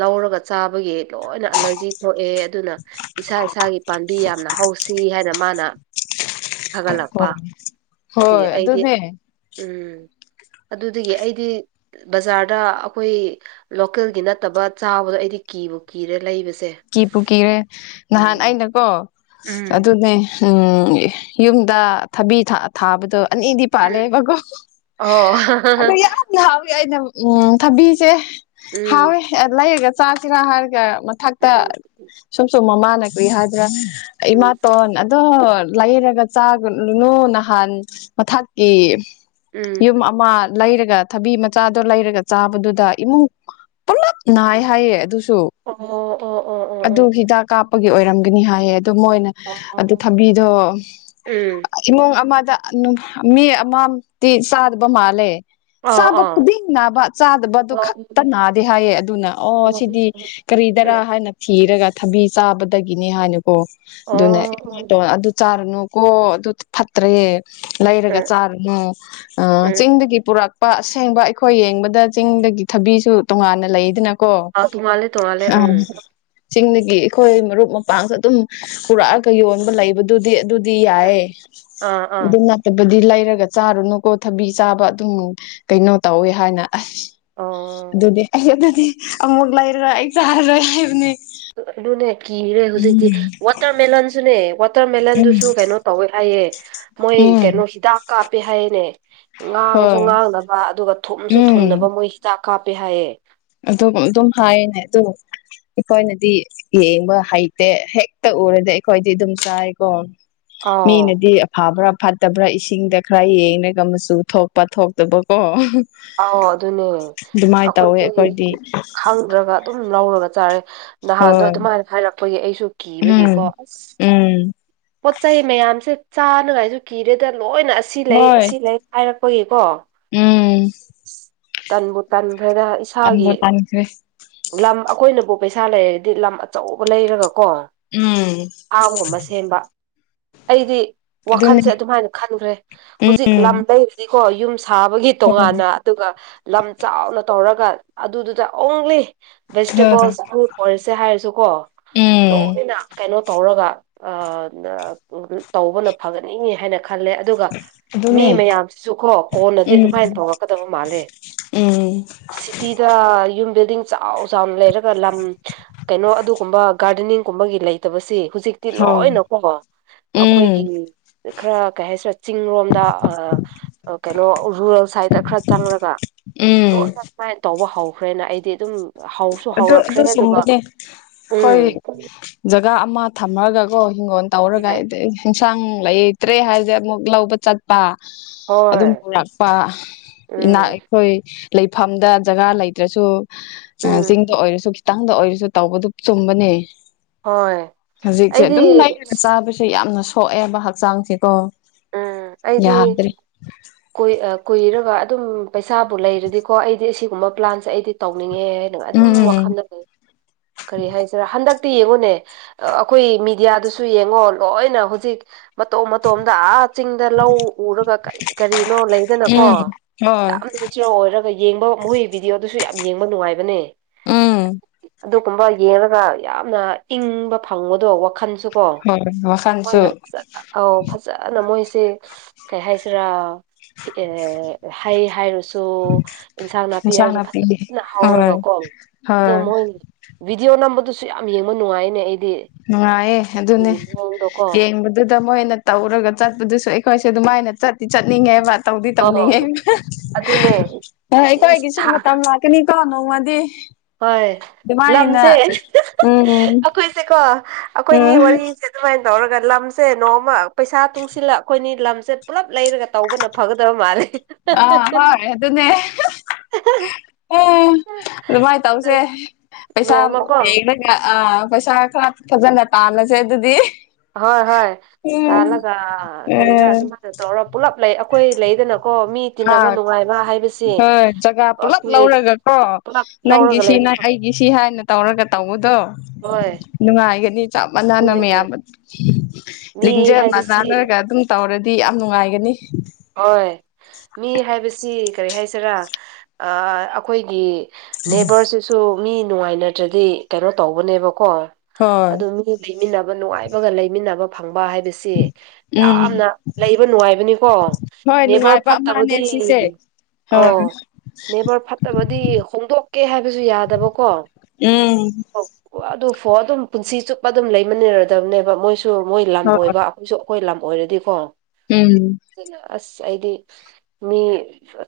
ꯂꯧꯔꯒ ꯆꯥꯕ ꯑꯩꯈꯣꯏꯒꯤ ꯂꯣꯏꯅ ꯑꯦꯂꯔꯖꯤ ꯊꯣꯛꯑꯦ ꯑꯗꯨꯅ ꯏꯁꯥ ꯏꯁꯥꯒꯤ ꯄꯥꯝꯕꯤ ꯌꯥꯝꯅ ꯍꯧꯁꯤ ꯍꯥꯏꯅ ꯃꯥꯅ ꯐꯒꯠꯂꯛꯄ ꯍꯣꯏ ꯑꯗꯨꯗꯒꯤ ꯍꯣꯏ ꯑꯩꯗꯤ ꯑꯗꯨꯅꯦ ꯎꯝ ꯑꯗꯨꯗꯒꯤ ꯑꯩꯗꯤ ꯕꯖꯥꯔꯗ ꯑꯩꯈꯣꯏ ꯂꯣꯀꯦꯜꯒꯤ ꯅꯠꯇꯕ ꯆꯥꯕꯗꯣ ꯑꯩꯗꯤ ꯀꯤꯕꯨ ꯀꯤꯔ ꯂꯩꯕꯁꯦ ꯀꯤꯕꯨ ꯀꯤꯔꯦ ꯅꯍꯥꯟ ꯎꯝ ꯑꯩꯅꯀꯣ ꯎꯝ ꯑꯗꯨꯅꯦ ꯎꯝ ꯌꯨꯝꯗ ꯊꯕꯤ ꯊꯥꯕꯗꯣ ꯑꯅꯤꯗꯤ ꯎꯝ ꯄꯥꯜꯂꯦꯕꯀꯣ ꯑꯣ ꯑꯗꯣ ꯌꯥꯝ ꯍꯥꯎꯋꯦ ꯑꯩꯅ ꯎꯝ ꯊꯕꯤꯁꯦ ꯎꯝ ꯍꯥꯎꯋꯦ ꯂꯩꯔꯒ ꯆꯥꯁꯤꯔꯥ ꯍꯥꯏꯔꯒ ꯃꯊꯛꯇ ꯎꯝ ꯁꯨꯝ ꯁꯨꯝ ꯃꯃꯥꯅ ꯀꯨꯏ ꯍꯥꯏꯗ꯭ꯔꯥ ꯎꯝ ꯏꯃꯥꯇꯣꯟ ꯑꯗꯣ ꯂꯥꯏꯔꯒ ꯆꯥꯒꯂꯨꯅꯨ ꯅꯍꯥꯟ ꯃꯊꯛꯀꯤ ꯎꯝ ꯌꯨꯝ ꯑꯃ ꯂꯩꯔꯒ ꯊꯕꯤ ꯃꯆꯥꯗꯣ ꯂꯩꯔꯒ ꯆꯥꯕꯗꯨꯗ ꯏꯃꯨꯡ ꯄꯨꯂꯞ ꯅꯥꯏ ꯍꯥꯏꯌꯦ ꯑꯗꯨ ꯑ ꯑꯗꯨ ꯍꯤꯗꯥꯛ ꯀꯥꯞꯄꯒꯤ ꯑꯣꯏꯔꯝꯒꯅꯤ ꯍꯥꯏꯌꯦ ꯑꯗꯨ ꯃꯣꯏꯅ ꯑꯣ ꯑꯗꯨ ꯑꯣ ꯊꯝꯕꯤꯗꯣ ꯎꯝ ꯏꯃꯨꯡ ꯑꯃ ꯃꯤ ꯑꯃꯝꯇꯤ ꯁꯥꯗꯕ ꯃꯥꯜꯂꯦ ꯑꯣ ꯆꯥꯕ ꯑꯣ ꯈꯨꯗꯤꯡ ꯅꯥꯕ ꯆꯥꯗꯕꯗ ꯈꯛꯇ ꯅꯥꯗꯦ ꯍꯥꯏꯌꯦ ꯑꯗꯨꯅ ꯑꯣ ꯁꯤꯗꯤ ꯀꯔꯤ ꯍꯥꯏ ꯊꯤꯔꯒꯥ ꯊꯕꯤ ꯆꯥꯅꯗꯒꯤꯅꯤ <unintelligible> ꯑꯣ ꯑꯗꯨꯃ ꯅꯨꯀꯣ ꯑꯗꯨ ꯐꯠꯇ꯭ꯔꯦ ꯂꯩꯔꯒ ꯎꯝ ꯆꯥꯔꯨꯅꯨ ꯎꯝ ꯆꯤꯡꯗꯒꯤ ꯄꯨꯔꯛ ꯑꯁꯦꯡꯕ ꯑꯩꯈꯣꯏ ꯌꯦꯡꯕꯗ ꯆꯤꯡꯗꯒꯤ ꯊꯕꯤꯁꯨ ꯇꯣꯉꯥꯟꯅ ꯂꯩꯗꯅ ꯥꯎ <unintelligible> ꯑ ꯆꯤꯡꯒꯤ ꯑꯩꯈꯣꯏ ꯃꯔꯨꯞ ꯃꯄꯥꯡꯁꯨ ꯑꯗꯨꯝ ꯄꯨꯔꯛꯑꯒ ꯌꯣꯟꯕ ꯂꯩꯕꯗꯨꯗꯤ ꯑꯗꯨ ꯌꯥꯌꯦ ꯑꯥ ꯑꯥ <unintelligible> ꯇꯕꯗꯤꯂ ꯍꯥꯏꯔꯒ ꯆꯥꯔꯨꯅꯨꯀꯣ ꯊꯕꯤ ꯆꯥꯕ ꯑꯗꯨꯝ ꯀꯩꯅꯣ ꯇꯧꯋꯦ ꯍꯥꯏꯅ ꯑꯁ ꯑꯣ ꯑꯗꯨꯗꯤ ꯑꯩ ꯑꯗꯨꯗꯤ ꯑꯃꯨꯛ ꯂꯩꯔꯣꯏ ꯑꯩ ꯆꯥꯔꯔꯣꯏ ꯍꯥꯏꯕꯅꯤ ꯑꯗꯨꯅꯦ ꯀꯤꯔꯦ ꯍꯧꯖꯤꯛꯇꯤ ꯋꯥꯇꯔꯃꯦꯂꯟꯁꯨꯅꯦ ꯎꯝ ꯋꯥꯇꯔꯃꯦꯂꯟꯗꯨꯁꯨ ꯀꯩꯅꯣ ꯇꯧꯋꯦ ꯍꯥꯏꯌꯦ ꯃꯣꯏ ꯎꯝ ꯀꯩꯅꯣ ꯍꯤꯗꯥꯛ ꯀꯥꯞꯄꯦ ꯍꯥꯏꯌꯦꯅꯦ ꯉꯥꯡꯁꯨ ꯍꯣꯏ ꯉꯥꯡꯕ ꯊꯨꯝꯁꯨ ꯊꯨꯝꯅꯕ ꯃꯣꯏ ꯍꯤꯗꯥꯛ ꯀꯥꯞꯄꯦ ꯍꯥꯏꯌꯦ ꯑꯗꯨ ꯑꯗꯨꯝ ꯍꯥꯏꯅꯦ ꯇ ꯑꯩꯈꯣꯏꯅꯗꯤ ꯌꯦꯡꯕ ꯍꯩꯇꯦ ꯍꯦꯛꯇ ꯎꯔꯗ ꯑꯩꯈꯣꯏꯗꯤ ꯑꯗꯨꯝ ꯆꯥꯏꯀꯣ ꯑꯥꯎ ꯃꯤꯅꯗꯤ ꯑꯐꯕ꯭ꯔꯥ ꯐꯠꯇꯕ꯭ꯔꯥ ꯏꯁꯤꯡꯗ ꯈꯔ ꯌꯦꯡꯉꯒ ꯃꯆꯨ ꯊꯣꯛꯄ ꯊꯣꯛꯇꯕꯀꯣ ꯑꯥꯎ ꯑꯗꯨꯅꯦ ꯑꯗꯨꯃꯥꯏꯅ ꯇꯧꯋꯦ ꯑꯩꯈꯣꯏꯗꯤ ꯈꯪꯗ꯭ꯔꯒ ꯑꯗꯨꯝ ꯂꯧꯔꯒ ꯆꯥꯔꯦ ꯅꯍꯥꯟꯗꯣ ꯍꯣꯏ ꯑꯗꯨꯃꯥꯏꯅ ꯍꯥꯏꯔꯛꯄꯒꯤ ꯑꯩꯁꯨ ꯎꯝ ꯀꯤꯕꯒꯤꯀꯣ ꯑꯁ ꯎꯝ ꯄꯣꯠ ꯆꯩ ꯃꯌꯥꯝꯁꯦ ꯆꯥꯅꯉꯥꯏꯁꯨ ꯀꯤꯔꯦꯗ ꯂꯣꯏꯅ ꯑꯁꯤ ꯂꯩ ꯍꯣꯏ ꯑꯁꯤ ꯂꯩ ꯍꯥꯏꯔꯛꯄꯒꯤꯀꯣ ꯎꯝ ꯇꯟꯕꯨ ꯇꯟꯈ꯭ꯔꯦꯒ ꯏꯁꯥꯒꯤ ꯇꯟꯕꯨ ꯇꯟꯈ꯭ꯔꯦ ꯂꯝ ꯑꯩꯈꯣꯏꯅꯕꯨ ꯄꯩꯁꯥ ꯂꯩꯔꯗꯤ ꯂꯝ ꯑꯆꯧꯕ ꯂꯩꯔꯒ ꯀꯣ ꯎꯝ ꯑꯥꯝꯒꯨꯝꯕ ꯁꯦꯝꯕ ꯑꯩꯗꯤ ꯑꯗꯨꯅꯦ ꯋꯥꯈꯟꯁꯦ ꯑꯗꯨꯃꯥꯏꯅ ꯈꯟꯈ꯭ꯔꯦ ꯍꯧꯖꯤꯛ ꯎꯝ ꯂꯝ ꯂꯩꯔꯗꯤꯀꯣ ꯌꯨꯝ ꯁꯥꯕꯒꯤ ꯍꯣꯏ ꯇꯣꯉꯥꯟꯅ ꯑꯗꯨꯒ ꯂꯝ ꯆꯥꯎꯅ ꯇꯧꯔꯒ ꯑꯗꯨꯗꯨꯗ ꯑꯣꯡꯂꯤ ꯍꯣꯏ ꯚꯦꯖꯤꯇꯦꯕꯜꯁ ꯐ꯭ꯔꯨꯠ ꯑꯣꯏꯔꯤꯁꯦ ꯍꯥꯏꯔꯁꯨ ꯀꯣ ꯎꯝ ꯂꯣꯏꯅ ꯀꯩꯅꯣ ꯇꯧꯔꯒ ꯇꯧꯕꯅ ꯐꯒꯠꯅꯤꯡꯉꯤ ꯍꯥꯏꯅ ꯈꯜꯂꯦ ꯑꯗꯨꯒ ꯃꯤ ꯑꯗꯨꯅꯦ ꯃꯌꯥꯝꯁꯤꯁꯨ ꯀꯣ ꯀꯣꯟꯅꯗꯤ ꯎꯝ ꯑꯗꯨꯝꯍꯥꯏꯅ ꯐꯧꯔꯛꯀꯗꯕ ꯃꯥꯜꯂꯦ ꯎꯝ ꯁꯤꯗꯤꯗ ꯌ ꯕꯤꯜꯗꯤꯡ ꯆꯥꯎ ꯆꯥꯎꯅ ꯂꯩꯔꯒ ꯂꯝ ꯀꯩꯅꯣ ꯑꯗꯨꯒꯨꯝꯕ ꯒꯥꯔꯗꯦꯅꯤꯡꯒꯨꯝꯕꯒꯤ ꯂꯩꯇꯕꯁꯤ ꯍꯧꯖꯤꯛꯇꯤ ꯍꯣꯏ ꯂꯣꯏꯅꯀꯣ ꯑꯩꯈꯣꯏꯒꯤ ꯎꯝ ꯈꯔ ꯀꯩ ꯍꯥꯏꯁꯤꯔꯦ ꯆꯤꯡ ꯂꯣꯝꯗ ꯀꯩꯅꯣ ꯔꯨꯔꯦꯜ ꯁꯁꯥꯏꯠꯇ ꯈꯔ ꯆꯪꯂꯪꯂꯒ ꯎꯝ ꯂꯣꯏꯅ ꯁꯨꯃꯥꯏꯅ ꯇꯧꯕ ꯍꯧꯈ꯭ꯔꯦꯅ ꯑꯩꯗꯤ ꯑꯗꯨꯝ ꯍꯧꯁꯨ ꯑꯗꯨ ꯍꯧꯔꯛꯈ꯭ꯔꯦ ꯑꯗꯨ ꯑꯗꯨꯒ ꯁꯨꯝꯕꯅꯦ ꯑꯩꯈꯣꯏ ꯎꯝ ꯖꯒꯥ ꯑꯃ ꯊꯝꯃꯒꯀꯣ ꯍꯤꯡꯒꯣꯜ ꯇꯧꯔꯒ ꯍꯥꯏꯗꯤ ꯑꯦꯟꯁꯥꯡ ꯂꯩꯇ꯭ꯔꯦ ꯍꯥꯏꯁꯦ ꯑꯃꯨꯛ ꯂꯧꯕ ꯆꯠꯄ ꯑꯗꯨꯝ ꯍꯣꯏ ꯄꯨꯔꯛꯄ ꯏꯅꯥ ꯎꯝ ꯑꯩꯈꯣꯏ ꯂꯩꯐꯝꯗ ꯖꯒꯥ ꯂꯩꯇ꯭ꯔꯁꯨ ꯎꯝ ꯆꯤꯡꯗ ꯑꯣꯏꯔꯁꯨ ꯈꯤꯇꯪ ꯑꯉꯥꯡꯗ ꯑꯣꯏꯔꯁꯨ ꯇꯧꯕꯗꯨ ꯆꯨꯝꯕꯅꯦ ꯍꯣꯏ ꯍꯧꯖꯤꯛꯁꯦ ꯑꯩꯗꯤ ꯑꯗꯨꯝ ꯂꯩꯔꯒ ꯆꯥꯕꯁꯦ ꯌꯥꯝꯅ ꯁꯣꯛꯑꯦꯕ ꯍꯛꯆꯥꯡꯁꯀꯣ ꯎꯝ ꯑꯩꯗꯤ ꯀꯣꯏ ꯑ ꯀꯨꯏꯔꯒ ꯑꯗꯨꯝ ꯄꯩꯁꯥꯕꯨ ꯂꯩꯔꯗꯤꯀꯣ ꯑꯩꯗꯤ ꯑꯁꯤꯒꯨꯝꯕ ꯄ꯭ꯂꯥꯟꯁꯦ ꯑꯩꯗꯤ ꯇꯧꯅꯤꯡ ꯉꯦ ꯍꯥꯏ ꯑꯗꯨꯝ ꯎꯝ ꯎꯝ ꯋꯥꯈꯜꯗ ꯂꯩ ꯀꯔꯤ ꯍꯥꯏꯁꯤꯔ ꯍꯟꯗꯛ ꯌꯦꯡꯉꯨꯅꯦ ꯑꯩꯈꯣꯏ ꯃꯤꯦꯗꯤꯌꯥꯗꯨꯁꯨ ꯌꯦꯡꯉꯣ ꯂꯣꯏꯅ ꯍꯧꯖꯤꯛ ꯃꯇꯧ ꯗꯥ ꯆꯤꯡꯗ ꯂꯧ ꯎꯔꯒ ꯀꯔꯤ ꯀꯔꯤꯅꯣ ꯂꯩꯗꯅꯀꯣ ꯎꯝ ꯍꯣꯏ ꯌꯥꯝ ꯅꯦꯆꯔꯦꯜ ꯑꯣꯏꯔꯒ ꯌꯦꯡꯕ ꯃꯣꯏ ꯚꯤꯗꯤꯑꯣꯗꯨꯁꯨ ꯌꯥꯝ ꯌꯦꯡꯕ ꯅꯨꯡꯉꯥꯏꯕꯅꯦ ꯎꯝ ꯑꯗꯨꯒꯨꯝꯕ ꯌꯦꯡꯉꯒ ꯌꯥꯝꯅ ꯏꯪꯕ ꯐꯪꯕꯗꯣ ꯋꯥꯈꯜ ꯍꯣꯏ ꯋꯥꯈꯜꯁꯨ <unintelligible> ꯐꯖꯅ ꯃꯣꯏꯁꯤ ꯀꯩ ꯍꯥꯏꯁꯤꯔꯥ ꯍꯩ ꯍꯥꯏꯔꯁꯨ ꯏꯟꯁꯥꯡ ꯅꯥꯄꯤ ꯍꯥꯏꯔꯁꯨ ꯐꯖꯅ ꯍꯣꯏ ꯍꯥꯎꯔꯒꯀꯣ ꯑꯗꯣ ꯍꯣꯏ ꯃꯣꯏ ꯚꯤꯗꯤꯑꯣ ꯅꯝꯕꯗꯨꯁꯨ ꯌꯥꯝ ꯌꯦꯡꯕ ꯅꯨꯡꯉꯥꯏꯅꯦ ꯑꯩ ꯉꯑꯦ ꯑꯗꯨꯅꯦ ꯃꯑꯣꯡꯗꯣꯀꯣ ꯌꯦꯡꯕꯗꯨꯗ ꯃꯣꯏꯅ ꯇꯧꯔꯒ ꯆꯠꯄꯗꯨꯁꯨ ꯑꯩꯈꯣꯏꯁꯦ ꯑꯗꯨꯝꯃꯥꯏꯅ ꯆꯠꯇꯤ ꯆꯠꯅꯤꯡꯉꯦꯕ ꯇꯧꯗꯤ ꯇꯧꯅꯤꯡꯉꯦ ꯑꯣ ꯑꯗꯨꯅꯦ ꯏꯁ ꯑꯩꯈꯣꯏꯒꯤꯁꯨ ꯊꯥ ꯃꯇꯝ ꯂꯥꯛꯀꯅꯤ ꯀꯣ ꯅꯣꯡꯃꯗꯤ ꯍꯣꯏ ꯑꯗꯨꯃꯥꯏꯅ ꯂꯝꯁꯦ ꯎꯝ ꯑꯩꯈꯣꯏꯁꯦꯀꯣ ꯑꯩꯈꯣꯏꯅꯤ ꯎꯝ ꯋꯥꯔꯤꯁꯦ ꯑꯗꯨꯃꯥꯏꯅ ꯇꯧꯔꯒ ꯂꯝꯁꯦ ꯅꯣꯡꯃ ꯄꯩꯁꯥ ꯇꯨꯡꯁꯤꯜꯂ ꯑꯩꯈꯣꯏꯅꯤ ꯂꯝꯁꯦ ꯄꯨꯜꯂꯞ ꯂꯩꯔꯒ ꯇꯧꯕꯅ ꯐꯒꯗꯕ ꯃꯥꯜꯂꯦ ꯑ ꯍ ꯑꯗꯨ ꯑꯗꯨꯅꯦ ꯎꯝ ꯑꯗꯨꯃꯥꯏꯅ ꯇꯧꯁꯦ ꯄꯩꯁꯥ ꯅꯣꯡꯃꯀꯣ ꯍꯒ ꯑ ꯄꯩꯁꯥ ꯈꯔ ꯐꯖꯅ ꯇꯥꯜꯂꯁꯦ ꯑꯗꯨꯗꯤ ꯍꯣꯏ ꯍꯣꯏ ꯎꯝ ꯇꯥꯜꯂꯒ ꯀꯔꯤꯔꯥ ꯎꯝ ꯑꯗꯨꯝꯕꯅ ꯇꯧꯔꯣ ꯄꯨꯂꯞ ꯂꯩ ꯑꯩꯈꯣꯏ ꯂꯩꯗꯅꯀꯣ ꯃꯤ ꯇꯤꯟꯅꯕ ꯑ ꯅꯨꯡꯉꯥꯏꯕ ꯍꯥꯏꯕꯁꯦ ꯍꯣꯏ ꯖꯒꯥ ꯄꯨꯂꯞ ꯑꯩꯈꯣꯏ ꯂꯧꯔꯒꯀꯣ ꯄꯨꯂꯞ ꯅꯪꯒꯤ ꯂꯧꯔꯒ ꯁꯤ ꯅ ꯂꯩꯕꯁꯨ ꯑꯩꯒꯤ ꯁꯤ ꯍꯥꯏꯅ ꯇꯧꯔꯒ ꯇꯧꯕꯗꯣ ꯍꯣꯏ ꯅꯨꯡꯉꯥꯏꯒꯅꯤ ꯆꯞ ꯃꯥꯟꯅꯅ ꯑꯗꯨꯅꯦ ꯃꯌꯥꯝꯕ ꯃꯤ ꯂꯤꯡꯖ ꯍꯥꯏꯕꯁꯤ ꯅꯥꯟꯅꯔꯒ ꯑꯗꯨꯝ ꯇꯧꯔꯗꯤ ꯌꯥꯝ ꯅꯨꯡꯉꯥꯏꯒꯅꯤ ꯍꯣꯏ ꯃꯤ ꯍꯥꯏꯕꯁꯤ ꯀꯔꯤ ꯍꯥꯏꯁꯤꯔꯥ ꯑꯩꯈꯣꯏꯒꯤ ꯅꯦꯕꯔꯁꯤꯁꯨ ꯃꯤ ꯅꯨꯡꯉꯥꯏꯅꯗ꯭ꯔꯗꯤ ꯀꯩꯅꯣ ꯇꯧꯕꯅꯦꯕꯣ ꯀꯣ ꯍꯣꯏ ꯑꯗꯨ ꯃꯤ ꯂꯩꯃꯤꯟꯅꯕ ꯅꯨꯡꯉꯥꯏꯕꯒ ꯂꯩꯃꯤꯟꯅꯕ ꯐꯪ ꯕꯥ ꯍꯥꯏꯕꯁꯤ ꯎꯝ ꯌꯥꯝꯅ ꯂꯩꯕ ꯅꯨꯡꯉꯥꯏꯕꯅꯤꯀꯣ ꯍꯣꯏ ꯅꯦꯕꯔ ꯅꯨꯡꯉꯥꯏꯕ ꯐꯠ ꯑꯃꯅꯦ ꯇꯕꯗꯤ ꯁꯤꯁꯦ ꯍꯣꯏ ꯑꯣ ꯅꯦꯕꯔ ꯐꯠꯇꯕꯗꯤ ꯍꯣꯡꯗꯣꯛꯀꯦ ꯍꯥꯏꯕꯁꯨ ꯌꯥꯗꯕꯀꯣ ꯎꯝ ꯑꯗꯨꯐꯣ ꯑꯗꯨꯝ ꯄꯨꯟꯁꯤ ꯆꯨꯞꯄ ꯑꯗꯨꯝ ꯂꯩꯃꯤꯟꯅꯔꯗꯕꯅꯦꯕ ꯃꯣꯏꯁꯨ ꯃꯣꯏ ꯂꯝ ꯍꯣꯏ ꯑꯣꯏꯕ ꯑꯩꯈꯣꯏꯁꯨ ꯑꯩꯈꯣꯏ ꯂꯝ ꯑꯣꯏꯔꯗꯤꯀꯣ ꯎꯝ ꯑꯁ ꯑꯩꯗꯤ ꯃꯤ